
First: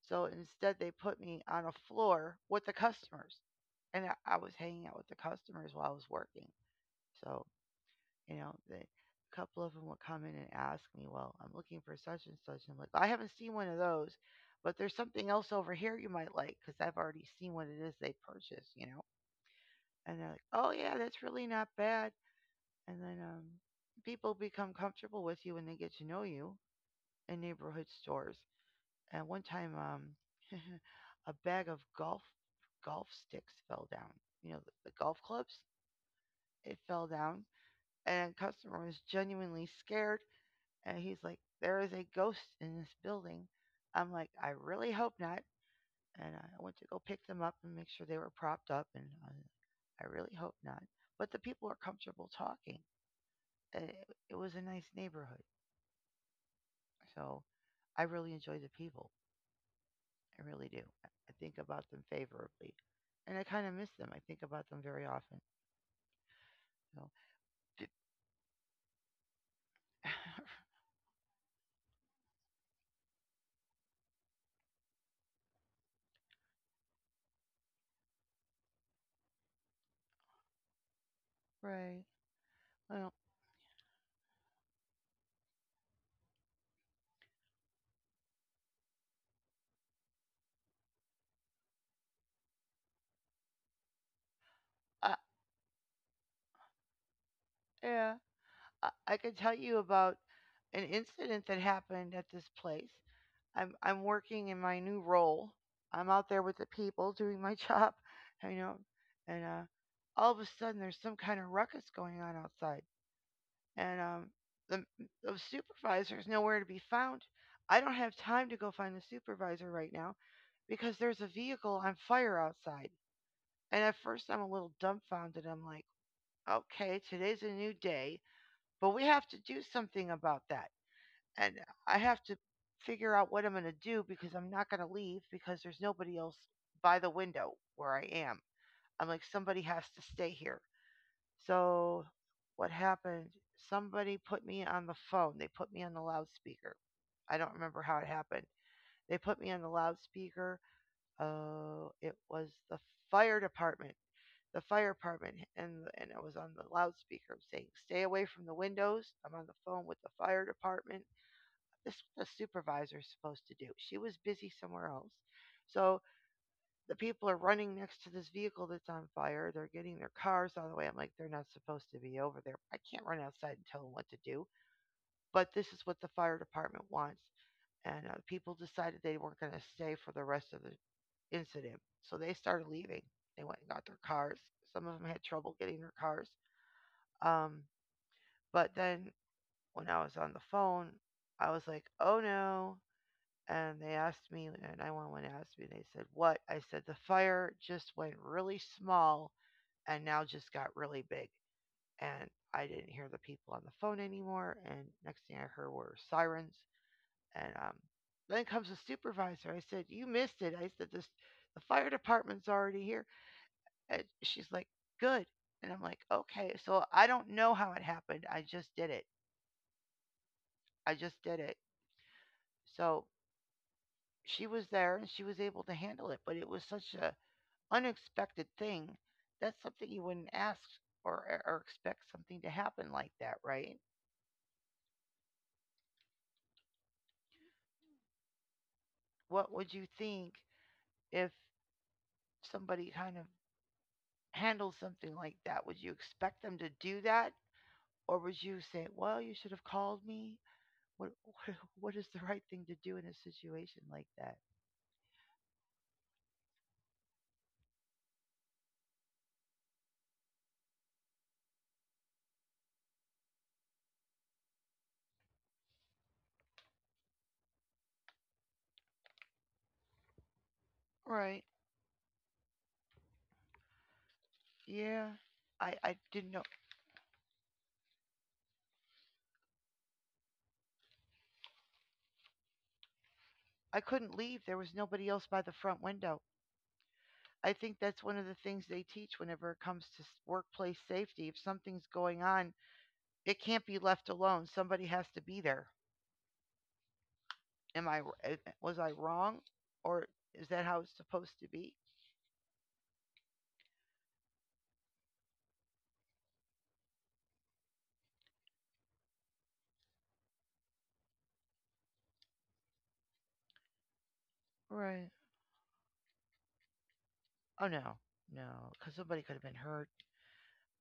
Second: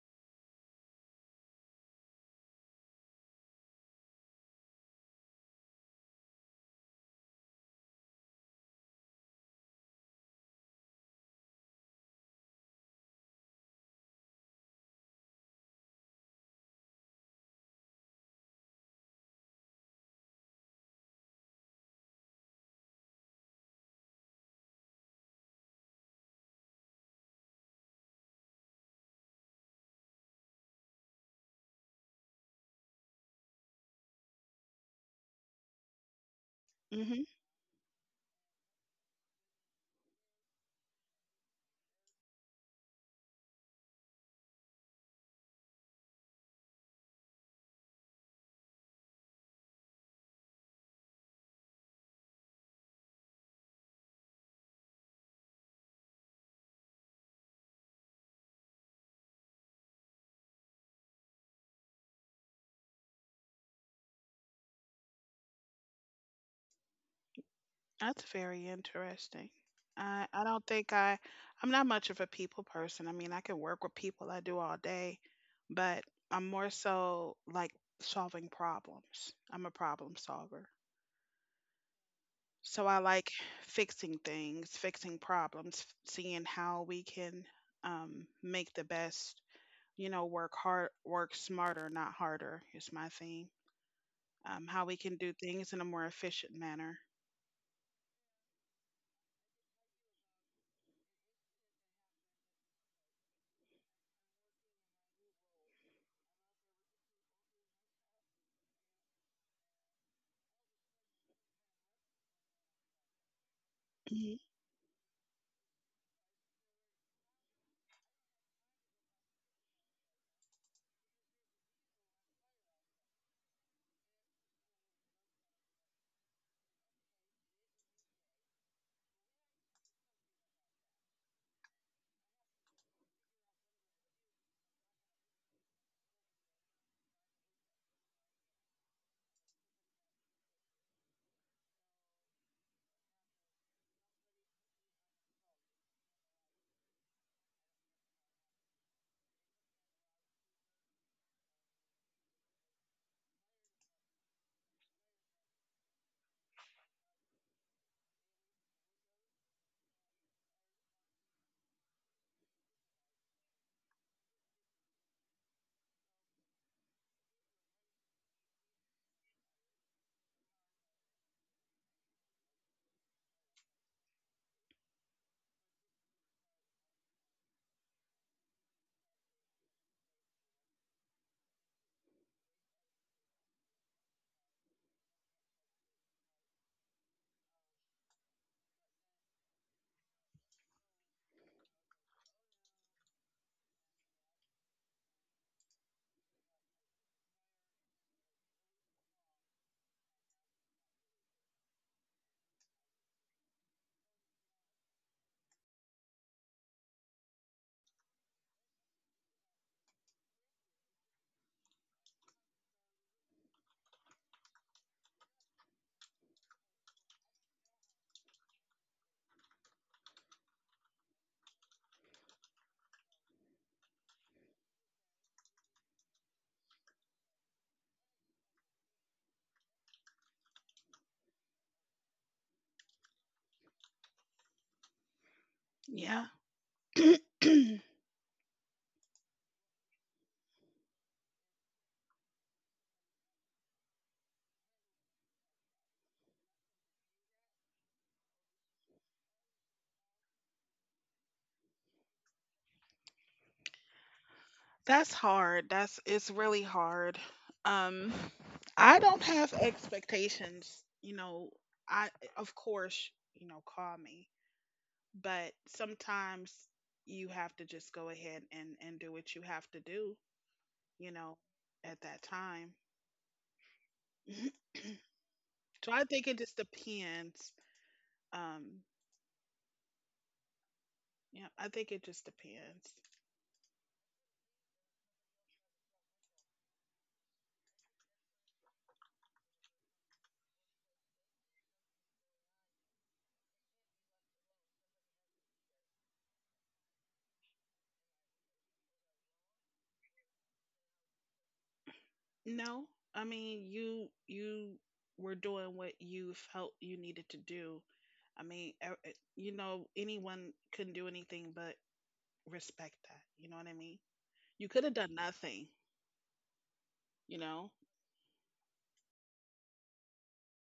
S1: So instead, they put me on a floor with the customers, and I, I was hanging out with the customers while I was working. So you know, the a couple of them would come in and ask me, "Well, I'm looking for such and such," and I'm like, "Well, I haven't seen one of those, but there's something else over here you might like because I've already seen what it is they purchased," you know. And they're like, "Oh yeah, that's really not bad." And then um, people become comfortable with you when they get to know you in neighborhood stores. At one time, um, a bag of golf golf sticks fell down. You know, the, the golf clubs. It fell
S2: Hmm.
S1: down, and a customer was genuinely scared. And he's like, "There is a ghost in this building." I'm like, "I really hope not." And I went to go pick them up and make sure they were propped up, and I, was like, I really hope not. But the people are comfortable talking. And It, it was a nice neighborhood, so I really enjoyed the people. I really do. I I think about them favorably, and I kind of miss them. I think about them very often. So, Did-
S2: That's very interesting. I I don't think I I'm not much of a people person. I mean, I can work with people I do all day, but I'm more so like solving problems. I'm a problem solver.
S1: right?
S2: So I
S1: Well,
S2: like fixing things, fixing problems, f- seeing how we can um, make the best, you know, work hard, work smarter, not harder is my thing. Um, how we
S1: I,
S2: can do things in a more efficient manner.
S1: yeah, I, I could tell you about an incident that happened at this place. I'm I'm working in my new role. I'm out there with the people doing my job, you know, and uh, all of a sudden there's some kind of ruckus going on outside, and um,
S2: Mhm.
S1: the the supervisor is nowhere to be found. I don't have time to go find the supervisor right now, because there's a vehicle on fire outside. And at first, I'm a little dumbfounded. I'm like, okay, today's a new day, but we have to do something about that. And I have to figure out what I'm going to do because I'm not going to leave because there's nobody else by the window where I am. I'm like, somebody has to stay here. So, what happened? Somebody put me on the phone, they put me on the loudspeaker. I don't remember how it happened. They put me on the loudspeaker. Oh, it was the fire department. The fire department, and and I was on the loudspeaker saying, "Stay away from the windows." I'm on the phone with the fire department. This is what the supervisor's supposed to do. She was busy somewhere else, so the people are running next to this vehicle that's on fire. They're getting their cars out of the way. I'm like, they're not supposed to be over there. I can't run outside and tell them what to do. But this is what the fire department wants, and uh, people decided they weren't going to stay for the rest of the incident. So they started leaving. They went and got their cars. Some of them had trouble getting their cars. Um, but then when I was on the phone, I was like, oh no. And they asked me, and nine one one asked me, and they said, what? I said, the fire just went really small and now just got really big. And I didn't hear the people on the phone anymore. And next thing I heard were sirens. And um, Then comes the supervisor. I said, "You missed it." I said, "This the fire department's already here." And she's like, "Good." And I'm like, "Okay." So I don't know how it happened. I just did it. I just did it. So she was there and she was able to handle it, but it was such a unexpected thing. That's something you wouldn't ask or er, or expect something to happen like that, right?
S2: Yeah.
S1: What would you think if somebody kind of handles something like that? Would you expect them to do that, or would you say, "Well, you should have called me"? What what, what is the right thing to do in a situation like that?
S2: That's hard. That's It's really hard. Um I don't have expectations, you know, I of course, you know, call me, but sometimes you have to just go ahead and and do what you have to do, you know,
S1: Right.
S2: at that time.
S1: Yeah. I
S2: So
S1: I
S2: I think
S1: didn't
S2: it
S1: know.
S2: just depends. Um yeah, I think it just depends.
S1: I couldn't leave. There was nobody else by the front window. I think that's one of the things they teach whenever it comes to workplace safety. If something's going on, it can't be left alone. Somebody has to be there. Am I eh, eh, was I wrong, or is that how it's supposed to be?
S2: No, I mean, you you were doing what you felt you needed to do. I mean, e- e- you know, anyone couldn't do anything but respect that. You know what I mean? You could have
S1: Right.
S2: done nothing, you
S1: Oh
S2: know?
S1: no. No, cuz somebody could have been hurt.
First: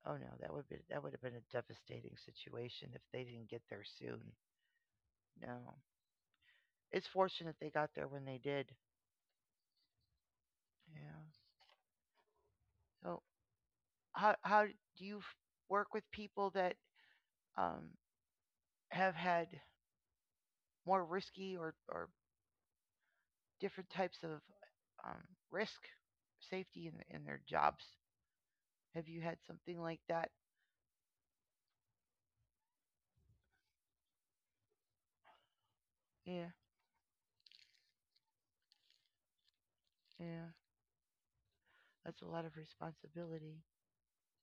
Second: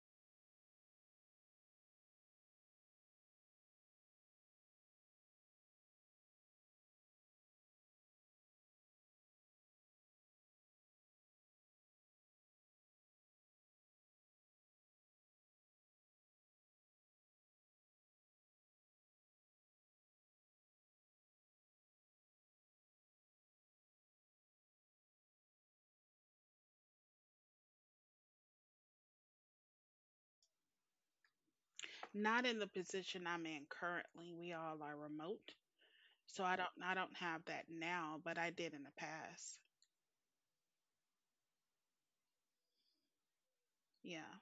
S1: Oh no, that would be that would have been a devastating situation if they didn't get there soon. No, it's fortunate they got there when they did. Yeah. So how how do you f- work with people that um, have had more risky or or different types of um, risk safety in in their jobs? Have you had something like that?
S2: Not in the position I'm in currently. We all are remote. So
S1: Yeah,
S2: I don't I don't have that now, but I did in the past.
S1: yeah. That's a lot of responsibility.
S2: Yeah.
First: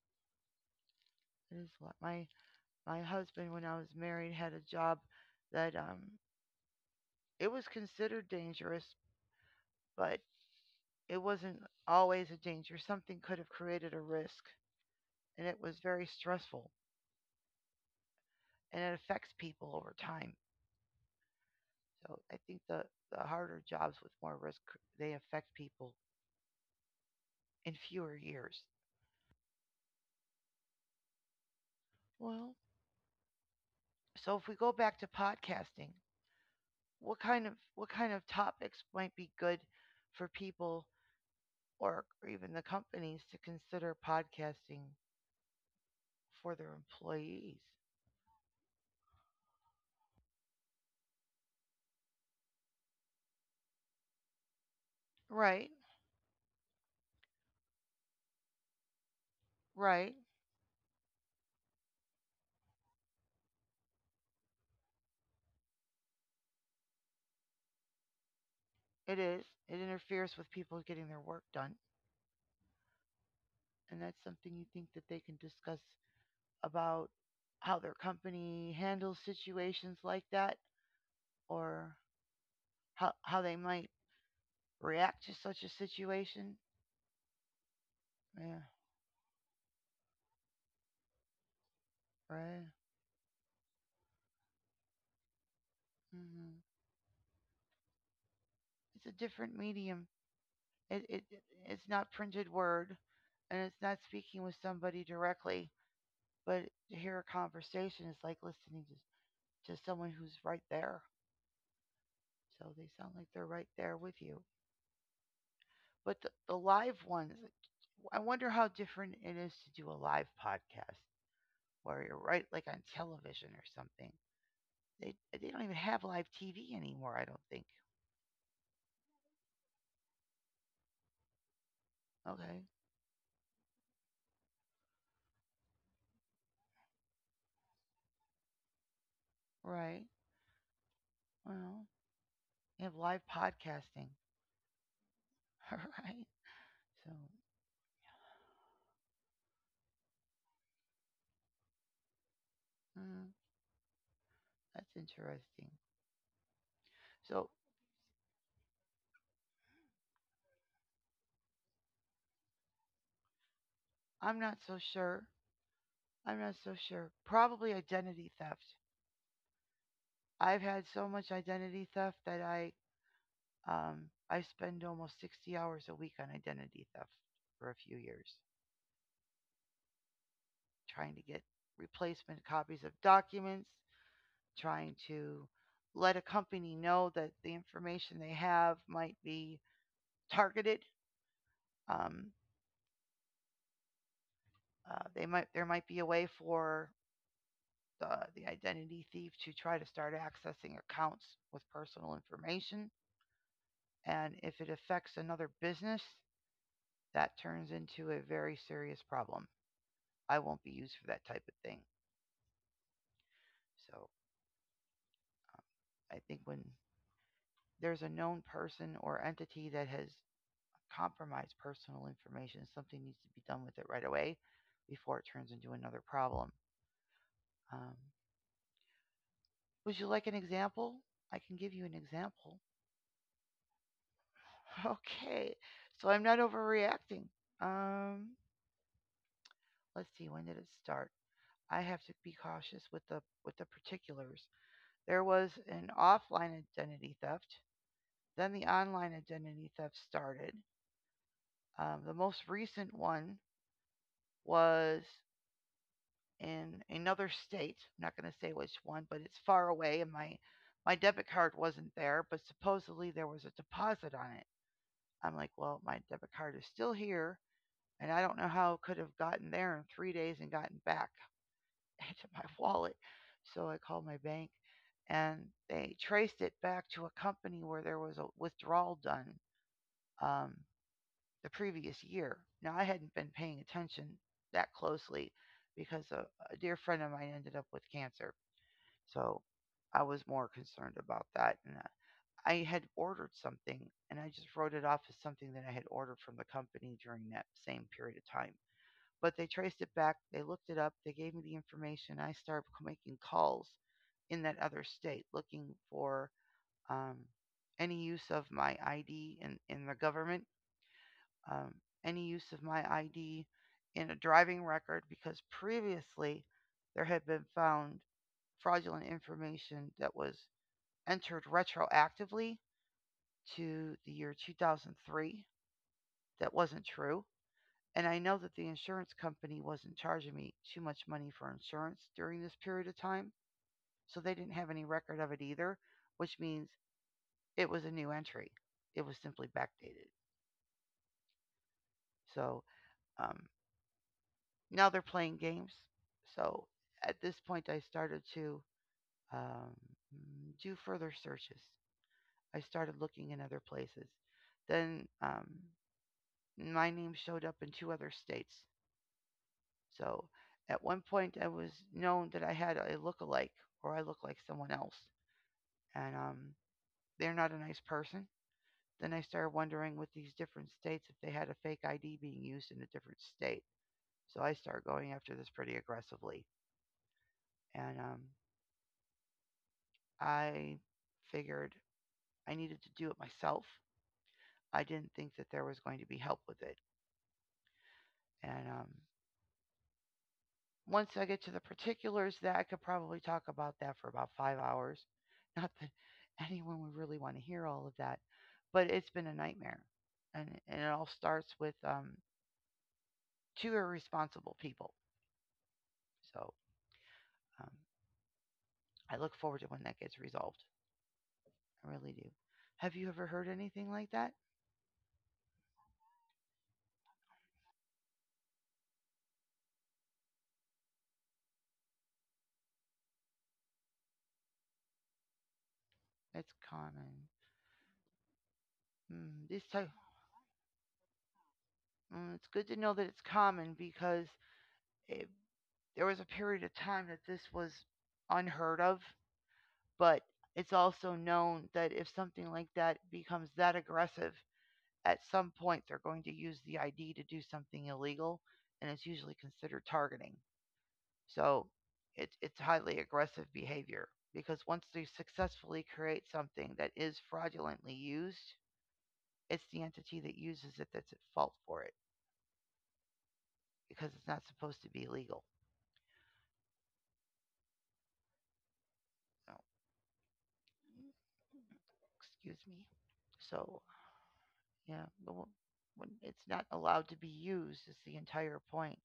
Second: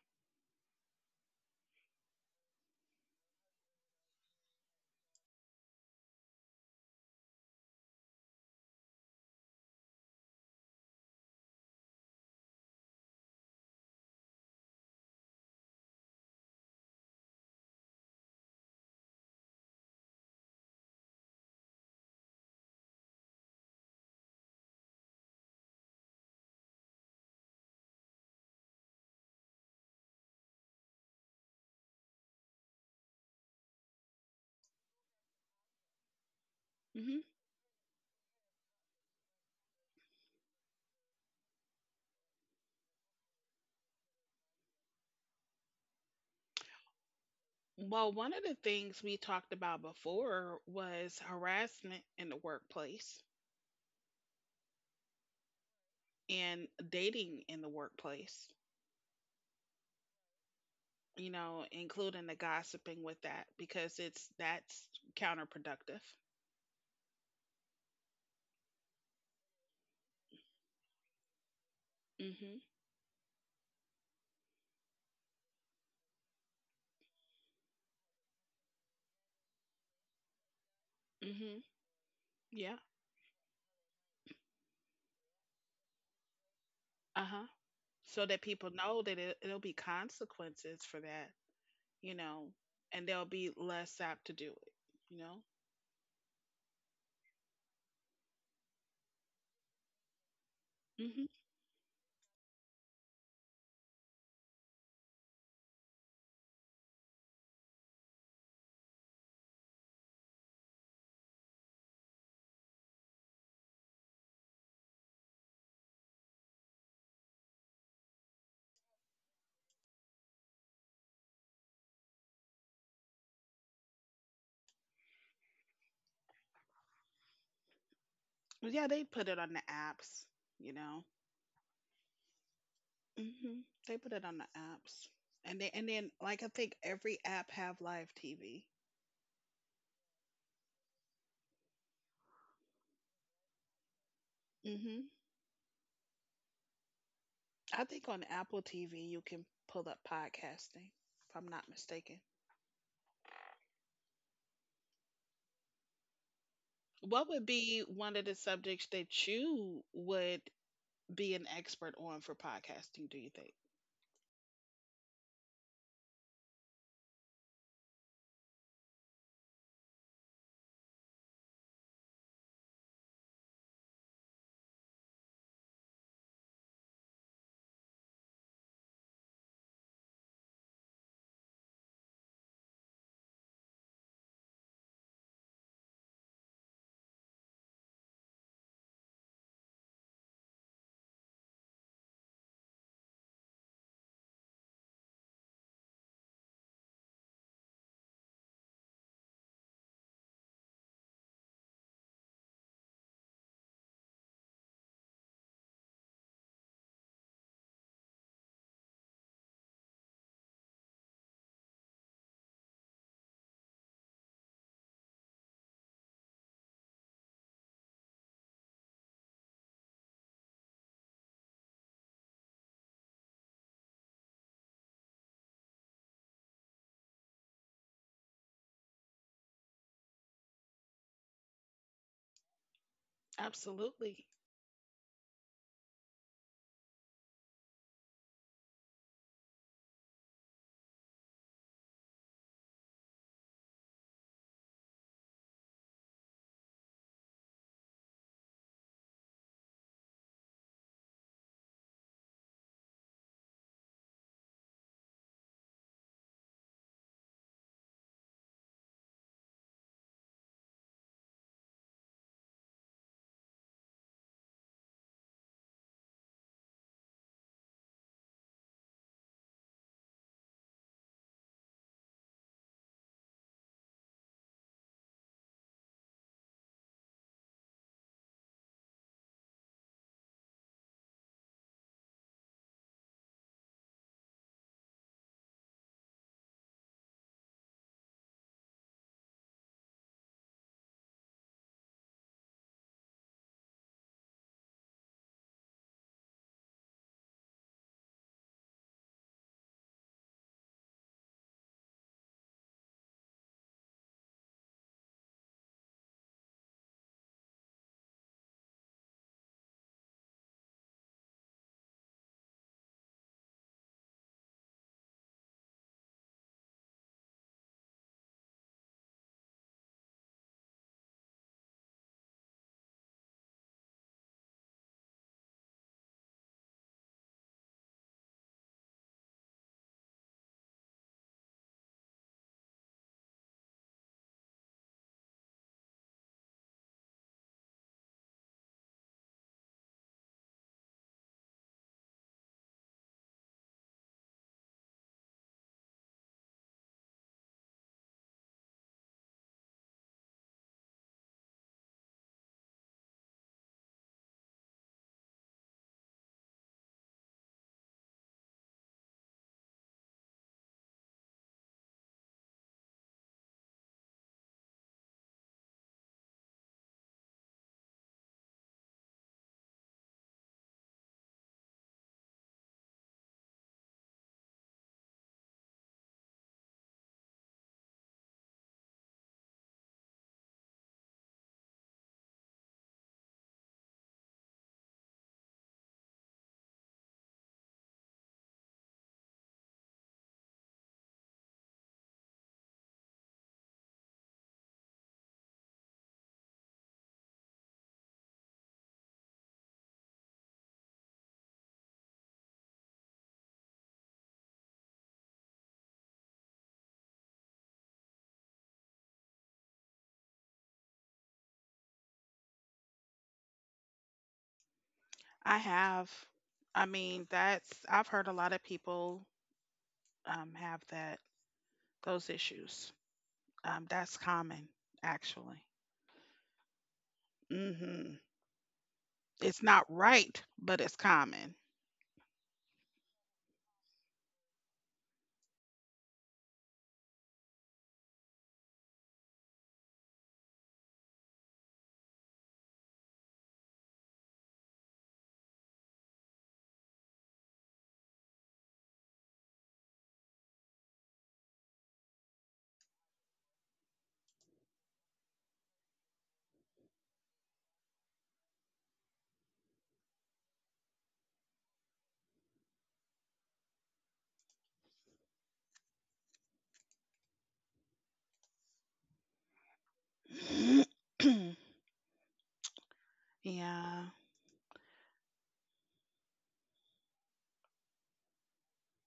S1: It is a lot. My my husband, when I was married, had a job that um it was considered dangerous, but it wasn't always a danger. Something could have created a risk, and it was very stressful, and it affects people over time. So I think the, the harder jobs with more risk, they affect people in fewer years. Well, so if we go back to podcasting, what
S2: Hmm.
S1: kind of what kind of topics might be good for people, or, or even the companies to consider podcasting for their employees?
S2: Well, one of the things we talked about before was harassment in the workplace
S1: Right,
S2: and dating in the workplace,
S1: right.
S2: you know, including the gossiping with that because it's that's counterproductive.
S1: It is. It interferes with people getting their work done.
S2: Mhm.
S1: And that's something you think that they can discuss about how their company handles situations like that,
S2: Mhm.
S1: or
S2: Yeah.
S1: how, how they might react to such a situation.
S2: Uh-huh. So that
S1: Yeah,
S2: people know that it, it'll be consequences for that, you know,
S1: right.
S2: and they'll be less apt to do it, you know.
S1: Hmm. It's a different medium. it, it-
S2: Mhm.
S1: it's not printed word, and it's not speaking with somebody directly, but to hear a conversation is like listening to, to someone who's right there. So they sound like they're right there with you. But the, the live ones, I wonder how different it is to do a live podcast where you're right like on television or something. They they don't even have live T V anymore, I don't think.
S2: Yeah, they put it on the apps, you know.
S1: Okay.
S2: Mhm. They put it on the apps. And then and then like I think every app have live T V.
S1: Right. Well, you have live podcasting.
S2: Mhm.
S1: All right. So,
S2: I think on Apple T V you can pull up podcasting, if I'm not mistaken.
S1: mm, that's interesting.
S2: What would
S1: So,
S2: be one of the subjects that you would be an expert on for podcasting, do you think?
S1: I'm not so sure. I'm not so sure. Probably identity theft. I've had so much identity theft that I Um, I spend almost sixty hours a week on identity theft for a few years, trying to get replacement copies of documents, trying to let a company know that the information they have might be targeted. Um, uh, they might there might be a way for the, the identity thief to try to start accessing accounts with personal information, and if it affects another business, that turns into a very serious problem. I won't be used for that type of thing. So I think when there's a known person or entity that has compromised personal information, something needs to be done with it right away before it turns into another problem. Um, would you like an example? I can give you an example.
S2: Absolutely.
S1: Okay, so I'm not overreacting. Um, let's see, when did it start? I have to be cautious with the with the particulars. There was an offline identity theft. Then the online identity theft started. Um, the most recent one was in another state. I'm not going to say which one, but it's far away, and my my debit card wasn't there, but supposedly there was a deposit on it. I'm like, well, my debit card is still here, and I don't know how it could have gotten there in three days and gotten back into my wallet. So I called my bank, and they traced it back to a company where there was a withdrawal done. Um, the previous year. Now, I hadn't been paying attention that closely because a, a dear friend of mine ended up with cancer. So I was more concerned about that. And uh, I had ordered something, and I just wrote it off as something that I had ordered from the company during that same period of time. But they traced it back, they looked it up, they gave me the information. I started making calls in that other state looking for um, any use of my I D in, in the government um, any use of my I D in a driving record, because previously there had been found fraudulent information that was entered retroactively to the year two thousand three that wasn't true. And I know that the insurance company wasn't charging me too much money for insurance during this period of time, so they didn't have any record of it either, which means it was a new entry. It was simply backdated. So um, now they're playing games. So at this point, I started to um, mm, do further searches. I started looking in other places. Then um, my name showed up in two other states. So at one point, I was known that I had a look-alike, or I look like someone else, and um, they're not a nice person. Then I started wondering with these different states if they had a fake I D being used in a different state. So I started going after this pretty aggressively. And um, I figured I needed to do it myself. I didn't think that there was going to be help with it. And um, once I get to the particulars, that I could probably talk about that for about five hours. Not that anyone would really want to hear all of that, but it's been a nightmare. And, and it all starts with um, two irresponsible people. So um, I look forward to when that gets resolved. I really do. Have you ever heard anything like that?
S2: I have. I mean, that's I've heard a lot of people um, have that those issues. Um, that's common, actually.
S1: It's common.
S2: Hmm.
S1: Mm,
S2: It's
S1: this
S2: not
S1: type.
S2: right, but it's common.
S1: Uh, it's good to know that it's common because it, there was a period of time that this was unheard of, but it's also known that if something like that becomes that aggressive, at some point they're going to use the I D to do something illegal, and it's usually considered targeting. So it's it's highly aggressive behavior, because once they successfully create something that is fraudulently used, it's the entity that uses it that's at fault for it because it's not supposed to be illegal. So excuse me. So,
S2: Yeah.
S1: yeah, but wh- when it's not allowed to be used, is the entire point.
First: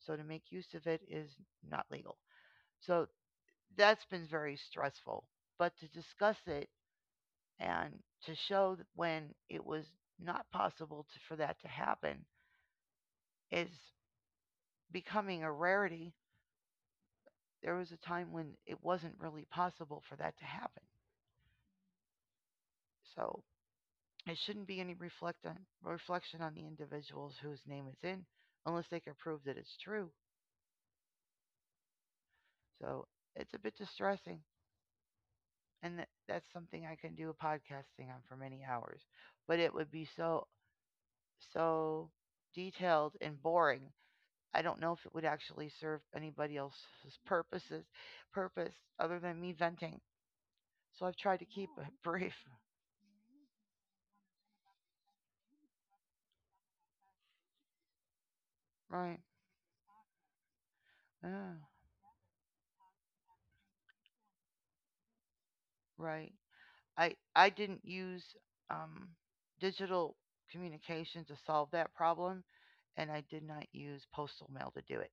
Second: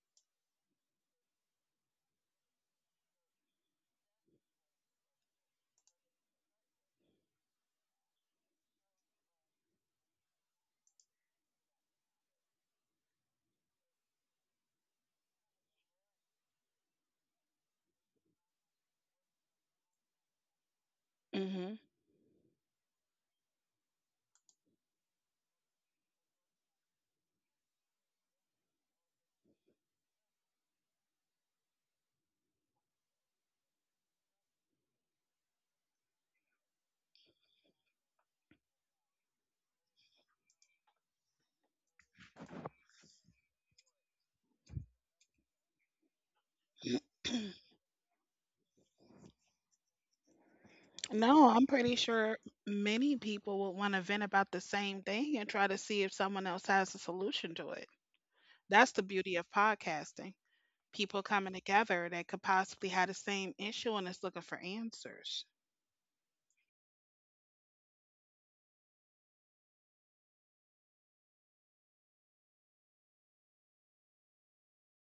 S1: So, to make use of it is not legal. So, that's been very stressful. But to discuss it and to show that when it was not possible to, for that to happen is becoming a rarity. There was a time when it wasn't really possible for that to happen.
S2: Hmm.
S1: So, it shouldn't be any reflect on, reflection on the individuals whose name it's in, unless they can prove that it's true. So it's a bit distressing. And that, that's something I can do a podcasting on for many hours. But it would be so, so detailed and boring. I don't know if it would actually serve anybody else's purposes, purpose other than me venting. So I've tried to
S2: No, I'm
S1: keep No. it
S2: pretty
S1: brief.
S2: sure many people will want to vent about the same thing and try to see if someone else has a solution to it. That's the
S1: Right.
S2: beauty of podcasting. People coming
S1: Yeah.
S2: together that could possibly have the same issue and is looking for answers.
S1: Right. I I didn't use um, digital communication to solve that problem, and I did not use postal mail to do it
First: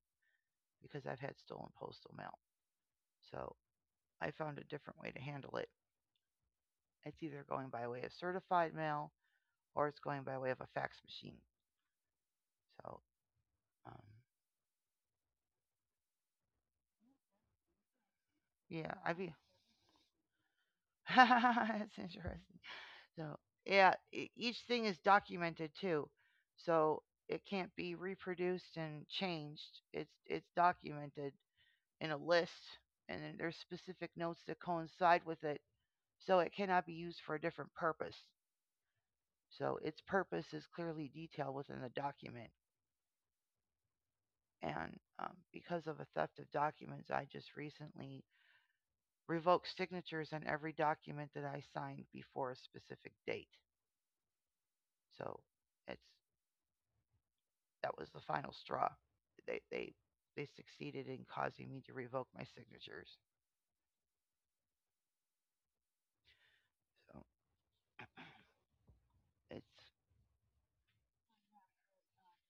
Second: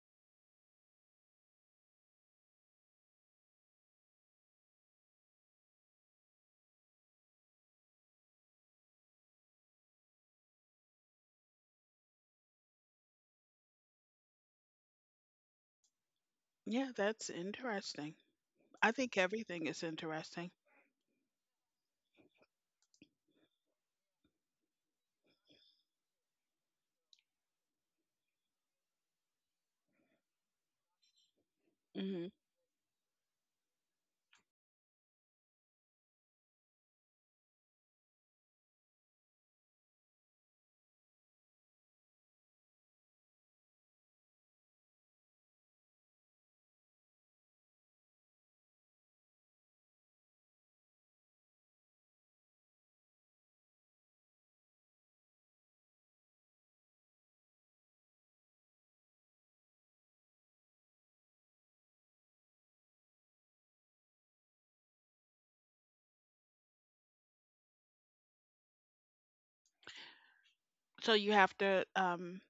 S1: because I've had stolen postal mail. So I found a different way to handle it. It's either going by way of certified mail or it's going by way of a fax machine. So um,
S2: Yeah, that's interesting. I
S1: yeah,
S2: think
S1: I've
S2: everything is interesting.
S1: that's interesting. So yeah, e- each thing is documented too, so it can't be reproduced and changed. It's it's documented in a
S2: Hmm.
S1: list, and then there's specific notes that coincide with it, so it cannot be used for a different purpose. So its purpose is clearly detailed within the document. And um, because of a theft of documents, I just recently revoked signatures on every document that I signed before a specific date. So it's That was the final straw. They they they succeeded in causing me to revoke my signatures. So it's
S2: So you have to um,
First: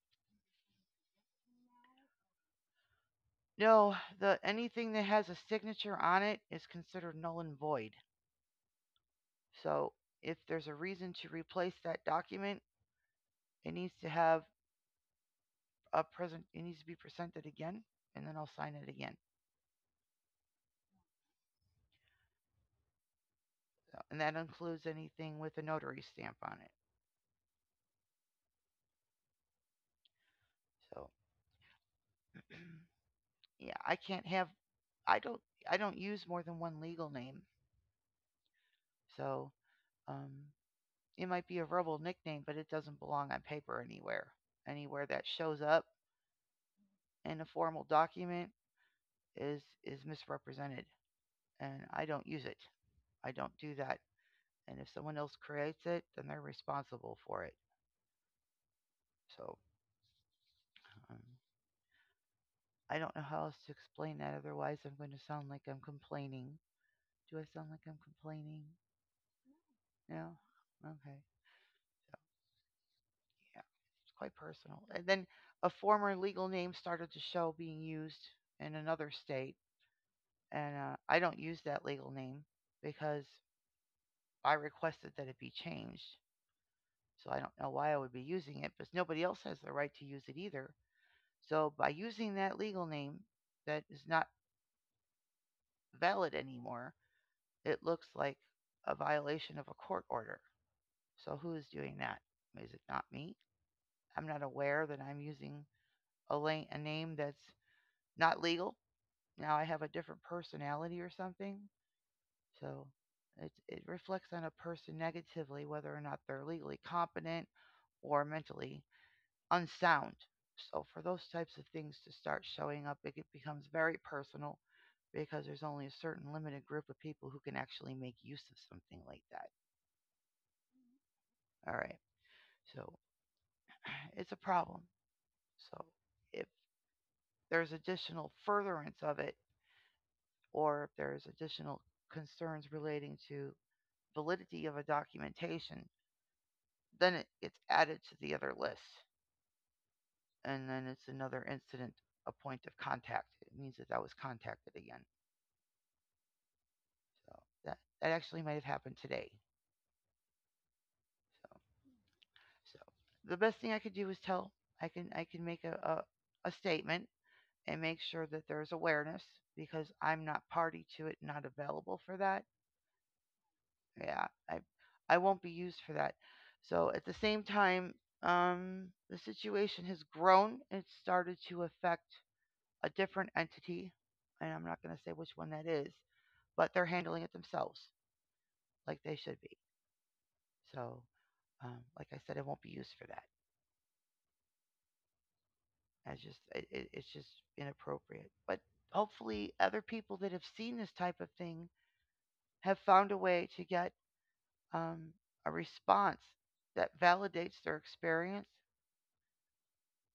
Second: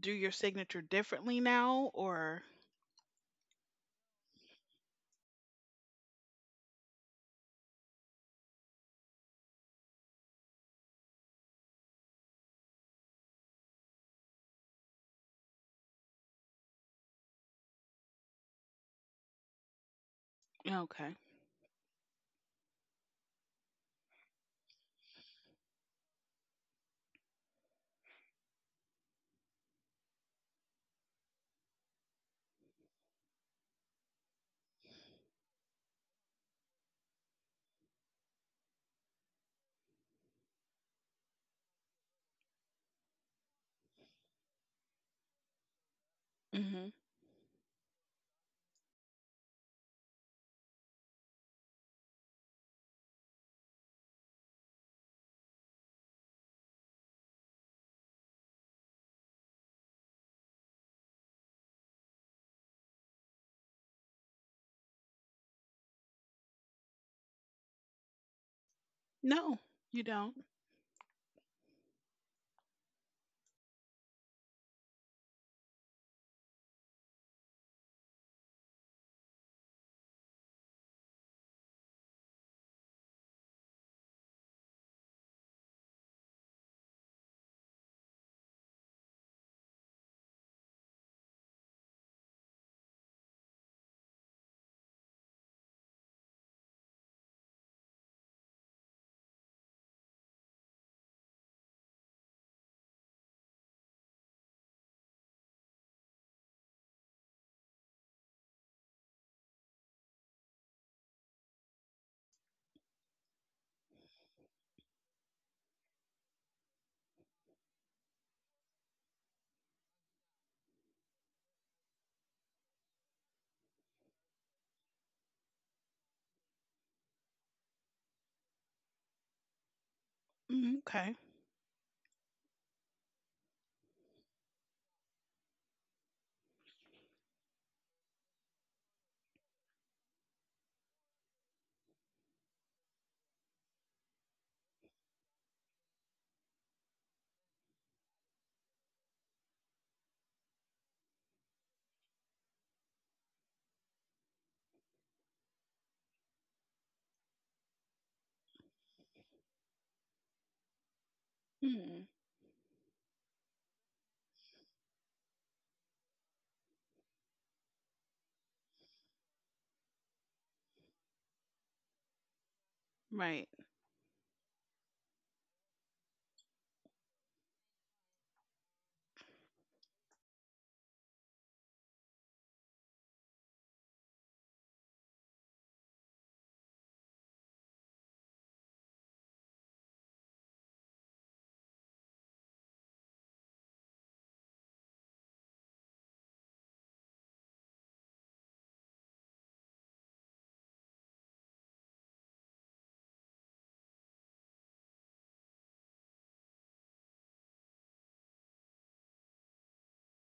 S2: do your signature differently now, or
S1: No, the anything that has a signature on it is considered null and void. So if there's a reason to replace that document, it needs to have a present. It needs to be presented again, and then I'll sign it again.
S2: okay?
S1: So, and that includes anything with a notary stamp on it. So yeah, I can't have. I don't. I don't use more than one legal name. So um, it might be a verbal nickname, but it doesn't belong on paper anywhere. Anywhere that shows up
S2: Hmm.
S1: in a formal document is is misrepresented and I don't use it. I don't do that. And if someone else creates it, then they're responsible for it. So um, I don't know how else to explain that. Otherwise, I'm going to sound like I'm complaining. Do I sound like I'm complaining?
S2: No, you
S1: No?
S2: don't.
S1: Okay. Yeah. It's quite personal. And then a former legal name started to show being used in another state. And uh, I don't use that legal name because I requested that it be changed. So I don't know why I would be using it, because nobody else has the right to use it either. So by using that legal name that is not valid anymore, it looks like a violation of a court order. So who is doing that? Is it not me? I'm not aware that I'm using a, la- a name that's not legal. Now I have a different personality or something. So it, it reflects on a person negatively, whether or not they're legally competent or mentally unsound. So for those types of things to start showing up, it becomes very personal because there's only a certain limited group of people who can actually make use of something like that.
S2: Mhm. Okay.
S1: All right. So it's a problem. So if there's additional furtherance of it or if there's additional concerns relating to validity of a documentation, then it gets added to the other list and then it's another incident a point of contact. It means that that was contacted again. So that that actually might have happened today. So
S2: Hmm.
S1: so the best thing I could do is tell I can I can make a, a, a statement and make sure that there's awareness because I'm not party to it, not available for that.
S2: Right.
S1: Yeah, I I won't be used for that. So at the same time, um, the situation has grown. It started to affect a different entity, and I'm not going to say which one that is, but they're handling it themselves like they should be. So, um, like I said, it won't be used for that. It's just it, it, it's just inappropriate. But hopefully, other people that have seen this type of thing have found a way to get um, a response that validates their experience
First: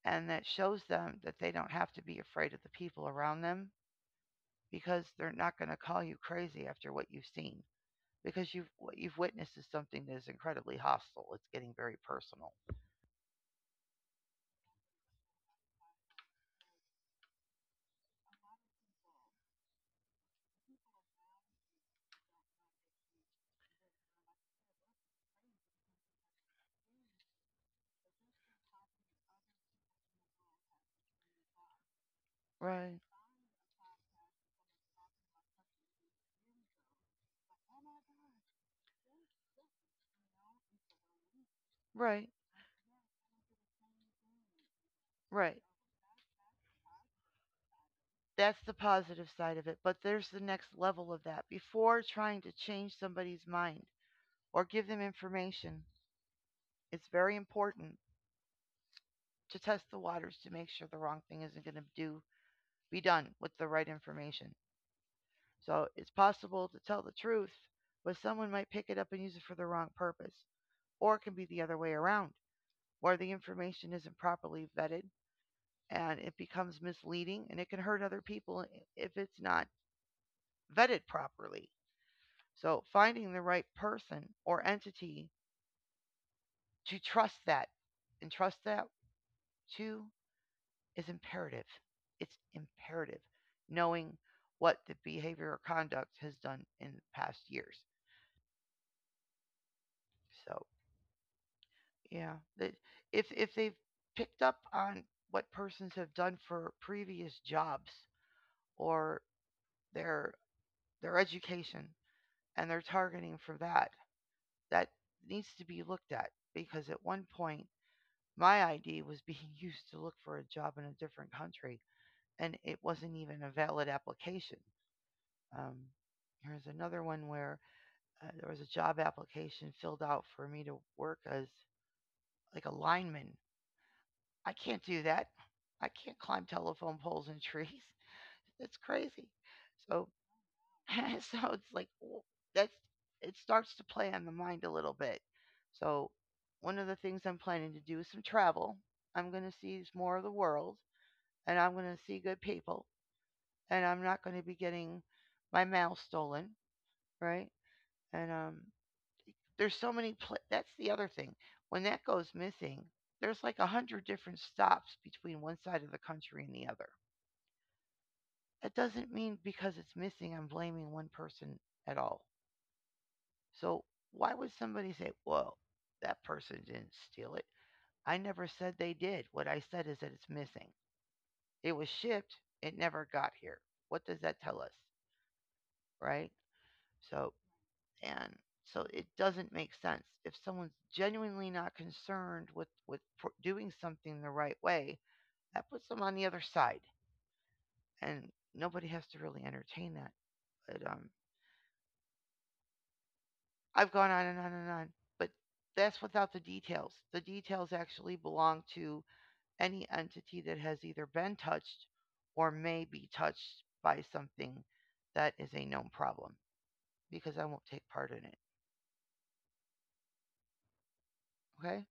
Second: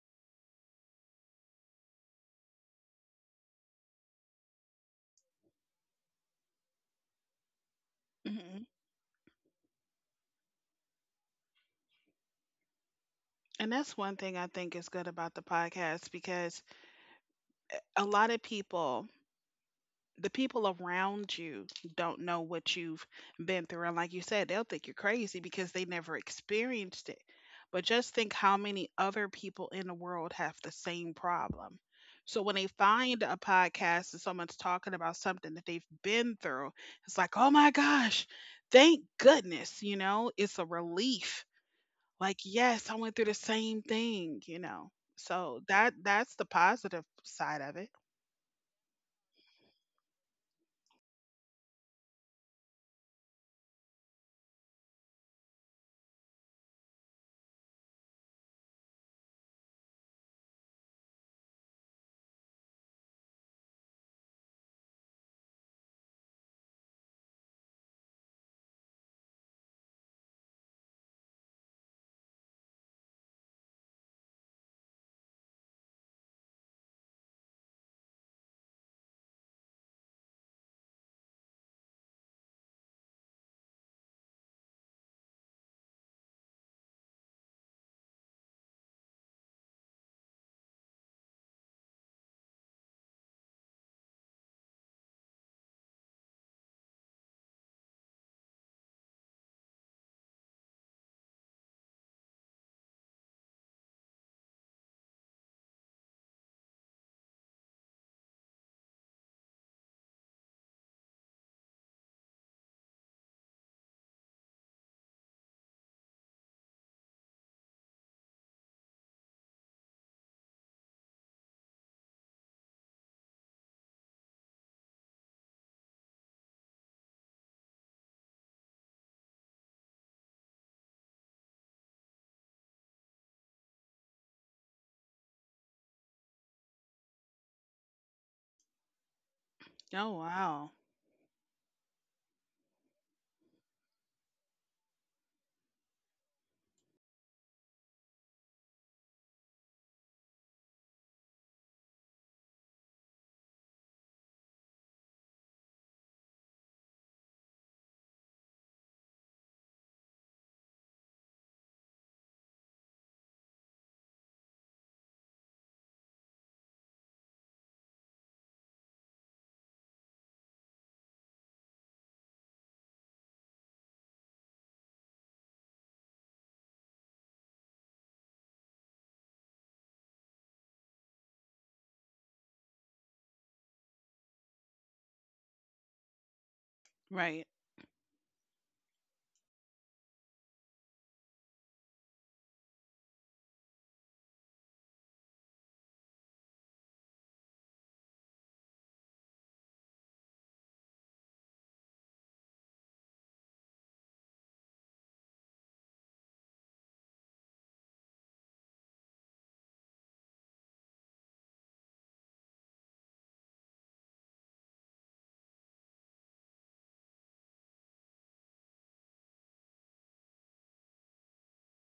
S1: and that shows them that they don't have to be afraid of the people around them because they're not going to call you crazy after what you've seen because
S2: Hmm.
S1: you've what you've witnessed is something that is incredibly hostile. It's getting very personal.
S2: And that's one thing I think is good about the podcast because a lot of people the people around you don't know what you've been through. And like you said, they'll think you're crazy because they never experienced it. But just think how many other people in the world have the same problem. So when they
S1: Right.
S2: find a podcast and someone's talking about something that they've been through, it's like, oh my gosh, thank goodness, you know, it's a relief.
S1: Right.
S2: Like, yes, I went through the same thing, you know. So
S1: Right.
S2: that that's the positive side of it.
S1: That's the positive side of it. But there's the next level of that. Before trying to change somebody's mind or give them information, it's very important to test the waters to make sure the wrong thing isn't going to do be done with the right information. So it's possible to tell the truth, but someone might pick it up and use it for the wrong purpose. Or it can be the other way around, where the information isn't properly vetted and it becomes misleading and it can hurt other people if it's not vetted properly. So finding the right person or entity to trust that and trust that to is imperative. It's imperative knowing what the behavior or conduct has done in past years. So yeah, that if if they've picked up on what persons have done for previous jobs or their their education and they're targeting for that, that needs to be looked at because at one point my I D was being used to look for a job in a different country, and it wasn't even a valid application. Um, there's another one where uh, there was a job application filled out for me to work as like a lineman. I can't do that. I can't climb telephone poles and trees. It's crazy. So,
S2: Oh wow.
S1: so it's like w- that's it starts to play on the mind a little bit. So, one of the things I'm planning to do is some travel. I'm going to see more of the world, and I'm going to see good people, and I'm not going to be getting my mail stolen, right? And um, there's so many. Pla- That's the other thing. When that goes missing, there's like a hundred different stops between one side of the country and the other. That doesn't mean because it's missing, I'm blaming one person at all. So why would somebody say, "Well, that person didn't steal it"? I never said they did. What I said is that it's missing. It was shipped. It never got here. What does that tell us, right? So
S2: Right.
S1: And so it doesn't make sense. If someone's genuinely not concerned with, with pro- doing something the right way, that puts them on the other side. And nobody has to really entertain that. But um, I've gone on and on and on. But that's without the details. The details actually belong to any entity that has either been touched or may be touched by something that is a known problem because I won't take part in it. Okay?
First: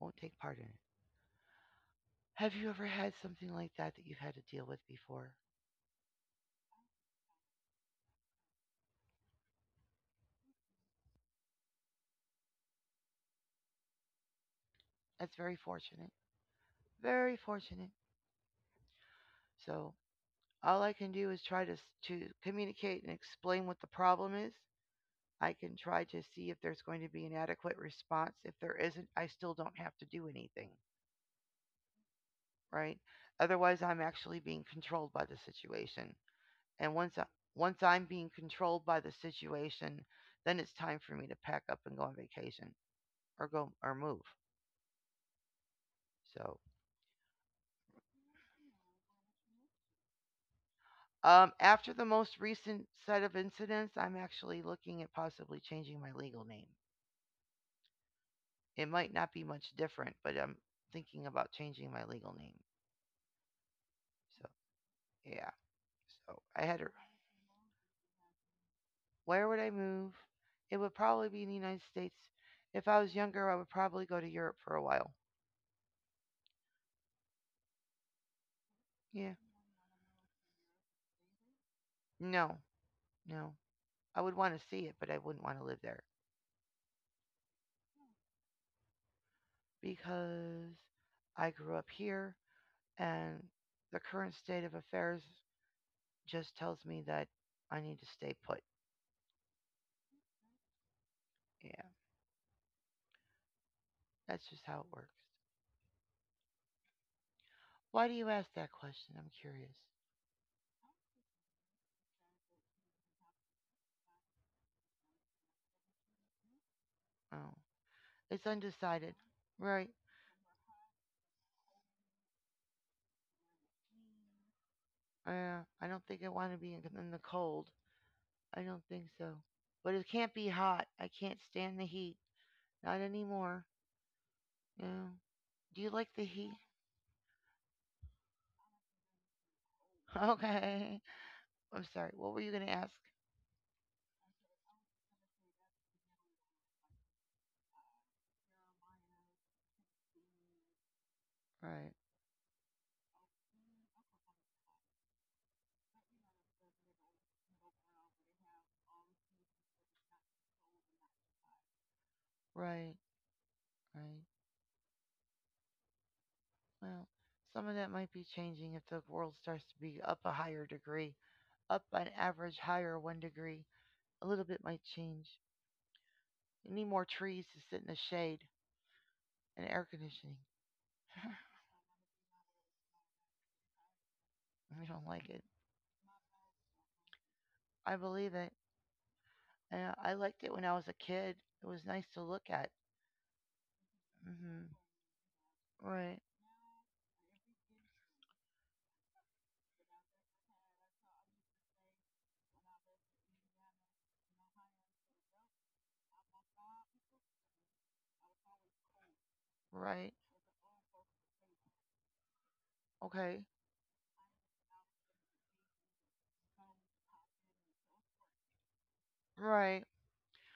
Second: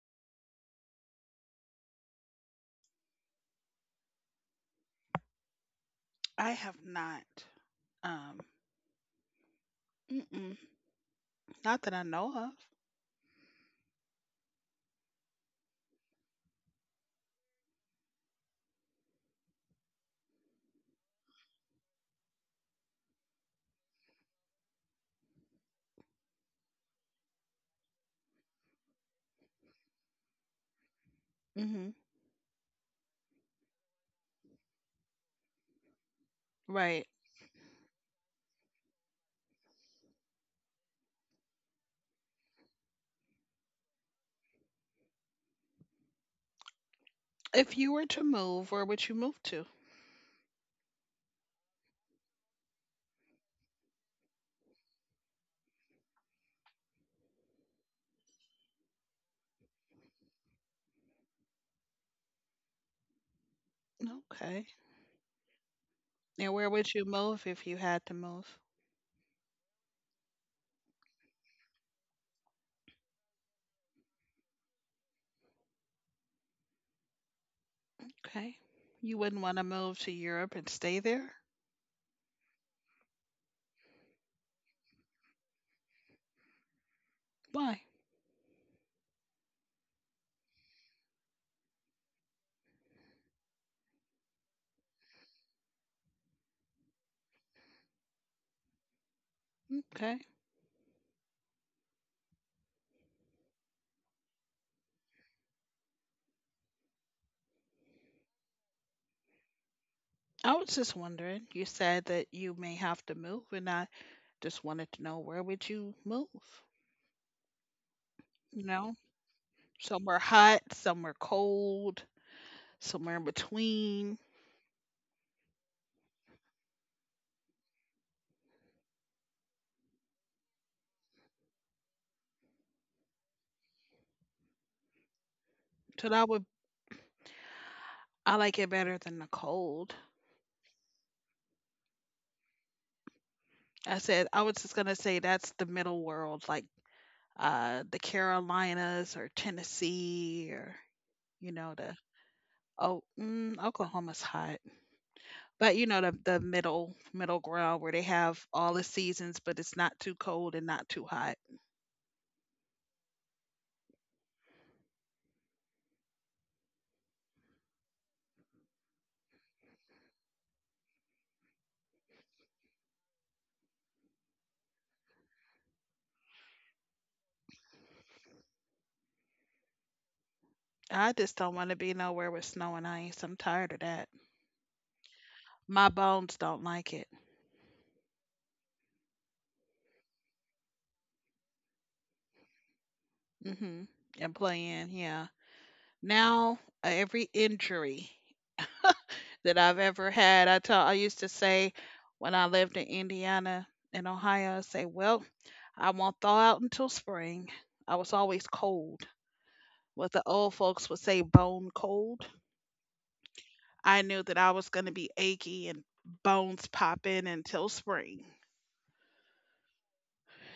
S1: Won't take part in it. Have you ever had something like that that you've had to deal with before?
S2: I have not. Um, mm-mm, not that I know
S1: That's very fortunate. Very fortunate. So, all I can do is try to to communicate and explain what the problem is. I can try to see if there's going to be an adequate response. If there isn't, I still don't have to do anything,
S2: of. Hmm.
S1: right? Otherwise, I'm actually being controlled by the situation. And
S2: Right.
S1: once I, once I'm being controlled by the situation, then it's time for me to pack up and go on vacation or go or move. So,
S2: If you were to move, where would you move to?
S1: um, after the most recent set of incidents, I'm actually looking at possibly changing my legal name. It might not be much different, but I'm thinking about changing my legal name. So,
S2: Okay.
S1: yeah. So,
S2: And
S1: I
S2: where
S1: had to.
S2: would you move if you had to move?
S1: Where would I move? It would probably be in the United States. If I was younger, I would probably go to Europe for a while.
S2: Okay. You
S1: Yeah.
S2: wouldn't want to move to Europe and stay there?
S1: No, no. I would want to see it, but I wouldn't want to live there
S2: Why?
S1: because I grew up here and the current state of affairs just tells me that I need to stay put.
S2: Okay.
S1: Yeah, that's just how it works. Why do you ask that question? I'm curious.
S2: I was just wondering. You said that you may have to move, and I just wanted to know where would you move?
S1: Oh, it's
S2: You know,
S1: undecided. Right.
S2: somewhere hot, somewhere cold, somewhere in between.
S1: Uh, I don't think I want to be in, in the cold. I don't think so. But it can't be hot. I can't stand the heat. Not anymore. No. Do you
S2: So
S1: like the
S2: that would
S1: heat?
S2: I like it better than the cold.
S1: Okay. I'm sorry. What were you going to ask?
S2: I said I was just gonna say that's the middle world, like uh the Carolinas or Tennessee or you know
S1: Right.
S2: the oh mm, Oklahoma's hot, but you know the the middle middle ground where they have all the seasons, but it's not too cold and not too hot.
S1: Right. Right. Well, some of that might be changing if the world starts to be up a higher degree. Up on average higher one degree. A little bit might change. You need more trees to sit in the shade and air conditioning.
S2: I just don't want to be nowhere with snow and ice. I'm tired of that.
S1: I don't like it.
S2: My bones don't like it.
S1: I believe it. Yeah, I liked it when I was a kid. It was nice to look at.
S2: Mhm. And
S1: Hmm.
S2: playing, yeah.
S1: Right.
S2: Now uh, every injury that I've ever had. I tell I used to say when I lived in Indiana and Ohio, I say, well, I won't thaw out until spring. I was always cold.
S1: Right.
S2: What the old folks would say bone cold.
S1: Okay.
S2: I knew that I was gonna be achy and bones popping until spring.
S1: Right.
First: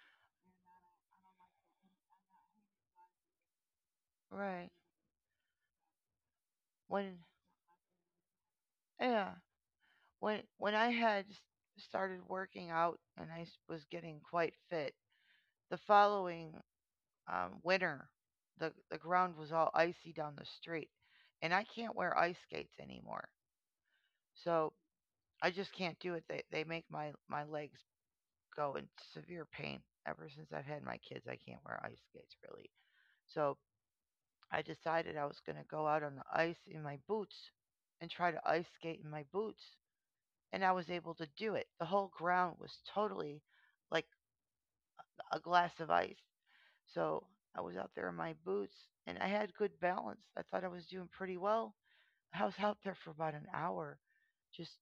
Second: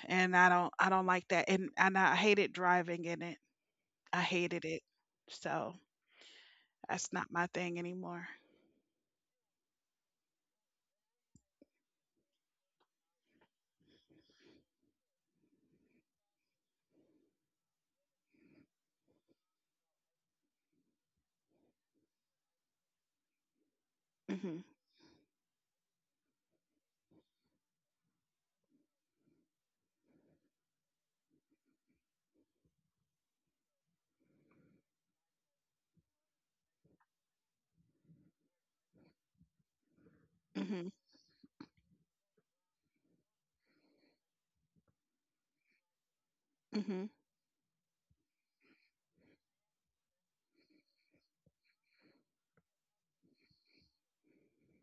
S2: And I don't I don't like that. And and I hated driving in it. I hated
S1: Right.
S2: it. So that's
S1: When
S2: not my thing anymore.
S1: yeah, when when I had started working out and I was getting quite fit, the following um, winter, the the ground was all icy down the street, and I can't wear ice skates anymore.
S2: Mhm.
S1: So I just can't do it. They they make my my legs go in severe pain. Ever since I've had my kids, I can't wear ice skates really. So I decided I was going to go out on the ice in my boots and try to ice skate in my boots, and I
S2: Mhm.
S1: was able to do it. The whole ground was totally like a glass of ice.
S2: Mhm.
S1: So I was out there in my boots and I had good balance. I thought I was doing pretty well. I was out there for about an hour just,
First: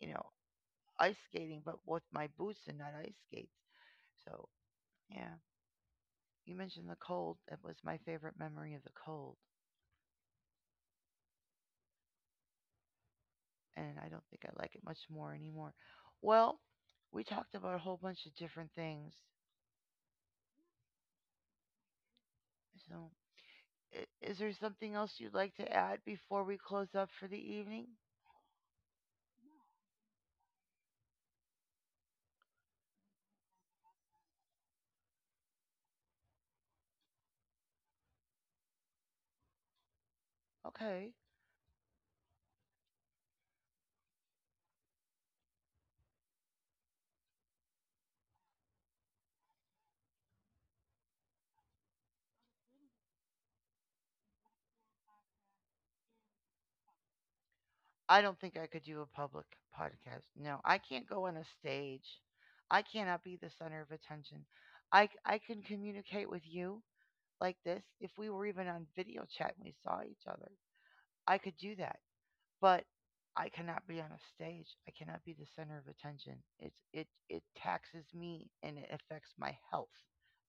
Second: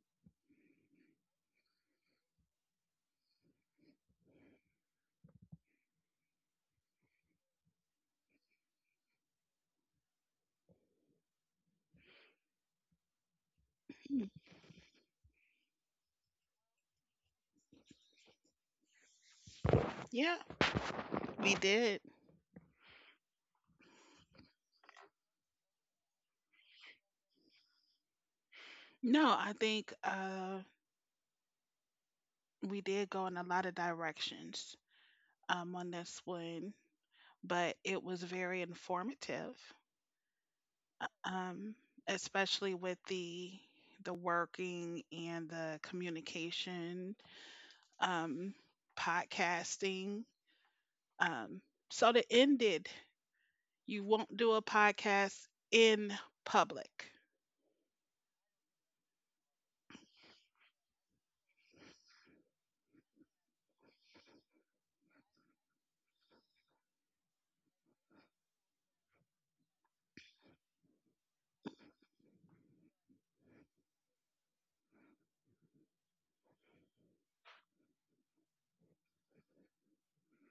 S1: you know, ice skating, but with my boots and not ice skates. So, yeah, you mentioned the cold. That was my favorite memory of the cold. And I don't
S2: Mm.
S1: think I like it much more anymore. Well, we talked about a whole bunch of different things.
S2: Yeah, we did.
S1: So, i- is there something else you'd like to add before we close up for the evening?
S2: No, I think uh we did go in a lot of directions um on this one, but it was very informative.
S1: Okay.
S2: Um especially with the the working and the communication, um podcasting, um so to end it, you won't do a podcast in public?
S1: I don't think I could do a public podcast. No, I can't go on a stage. I cannot be the center of attention. I, c- I can communicate with you like this. If we were even on video chat and we saw each other, I could do that. But I cannot be on a stage. I cannot be the center of attention. It's it it taxes me and it affects my health.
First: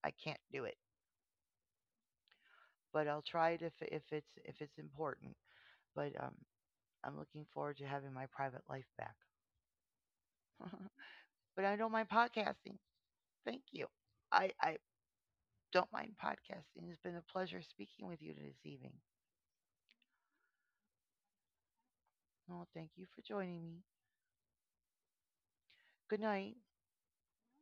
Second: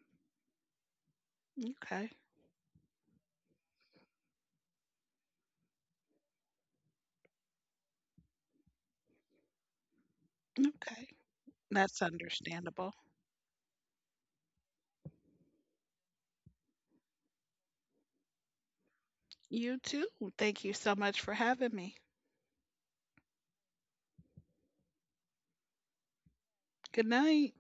S1: I can't do it.
S2: Okay.
S1: But I'll try it if if it's if it's important. But um, I'm looking forward to having my private life back.
S2: Okay,
S1: But I don't
S2: that's
S1: mind podcasting.
S2: understandable.
S1: Thank you. I, I don't mind podcasting. It's been a pleasure speaking with you this evening.
S2: You too. Thank you so much for having me.
S1: Oh, thank you for joining me. Good night.
S2: Good night.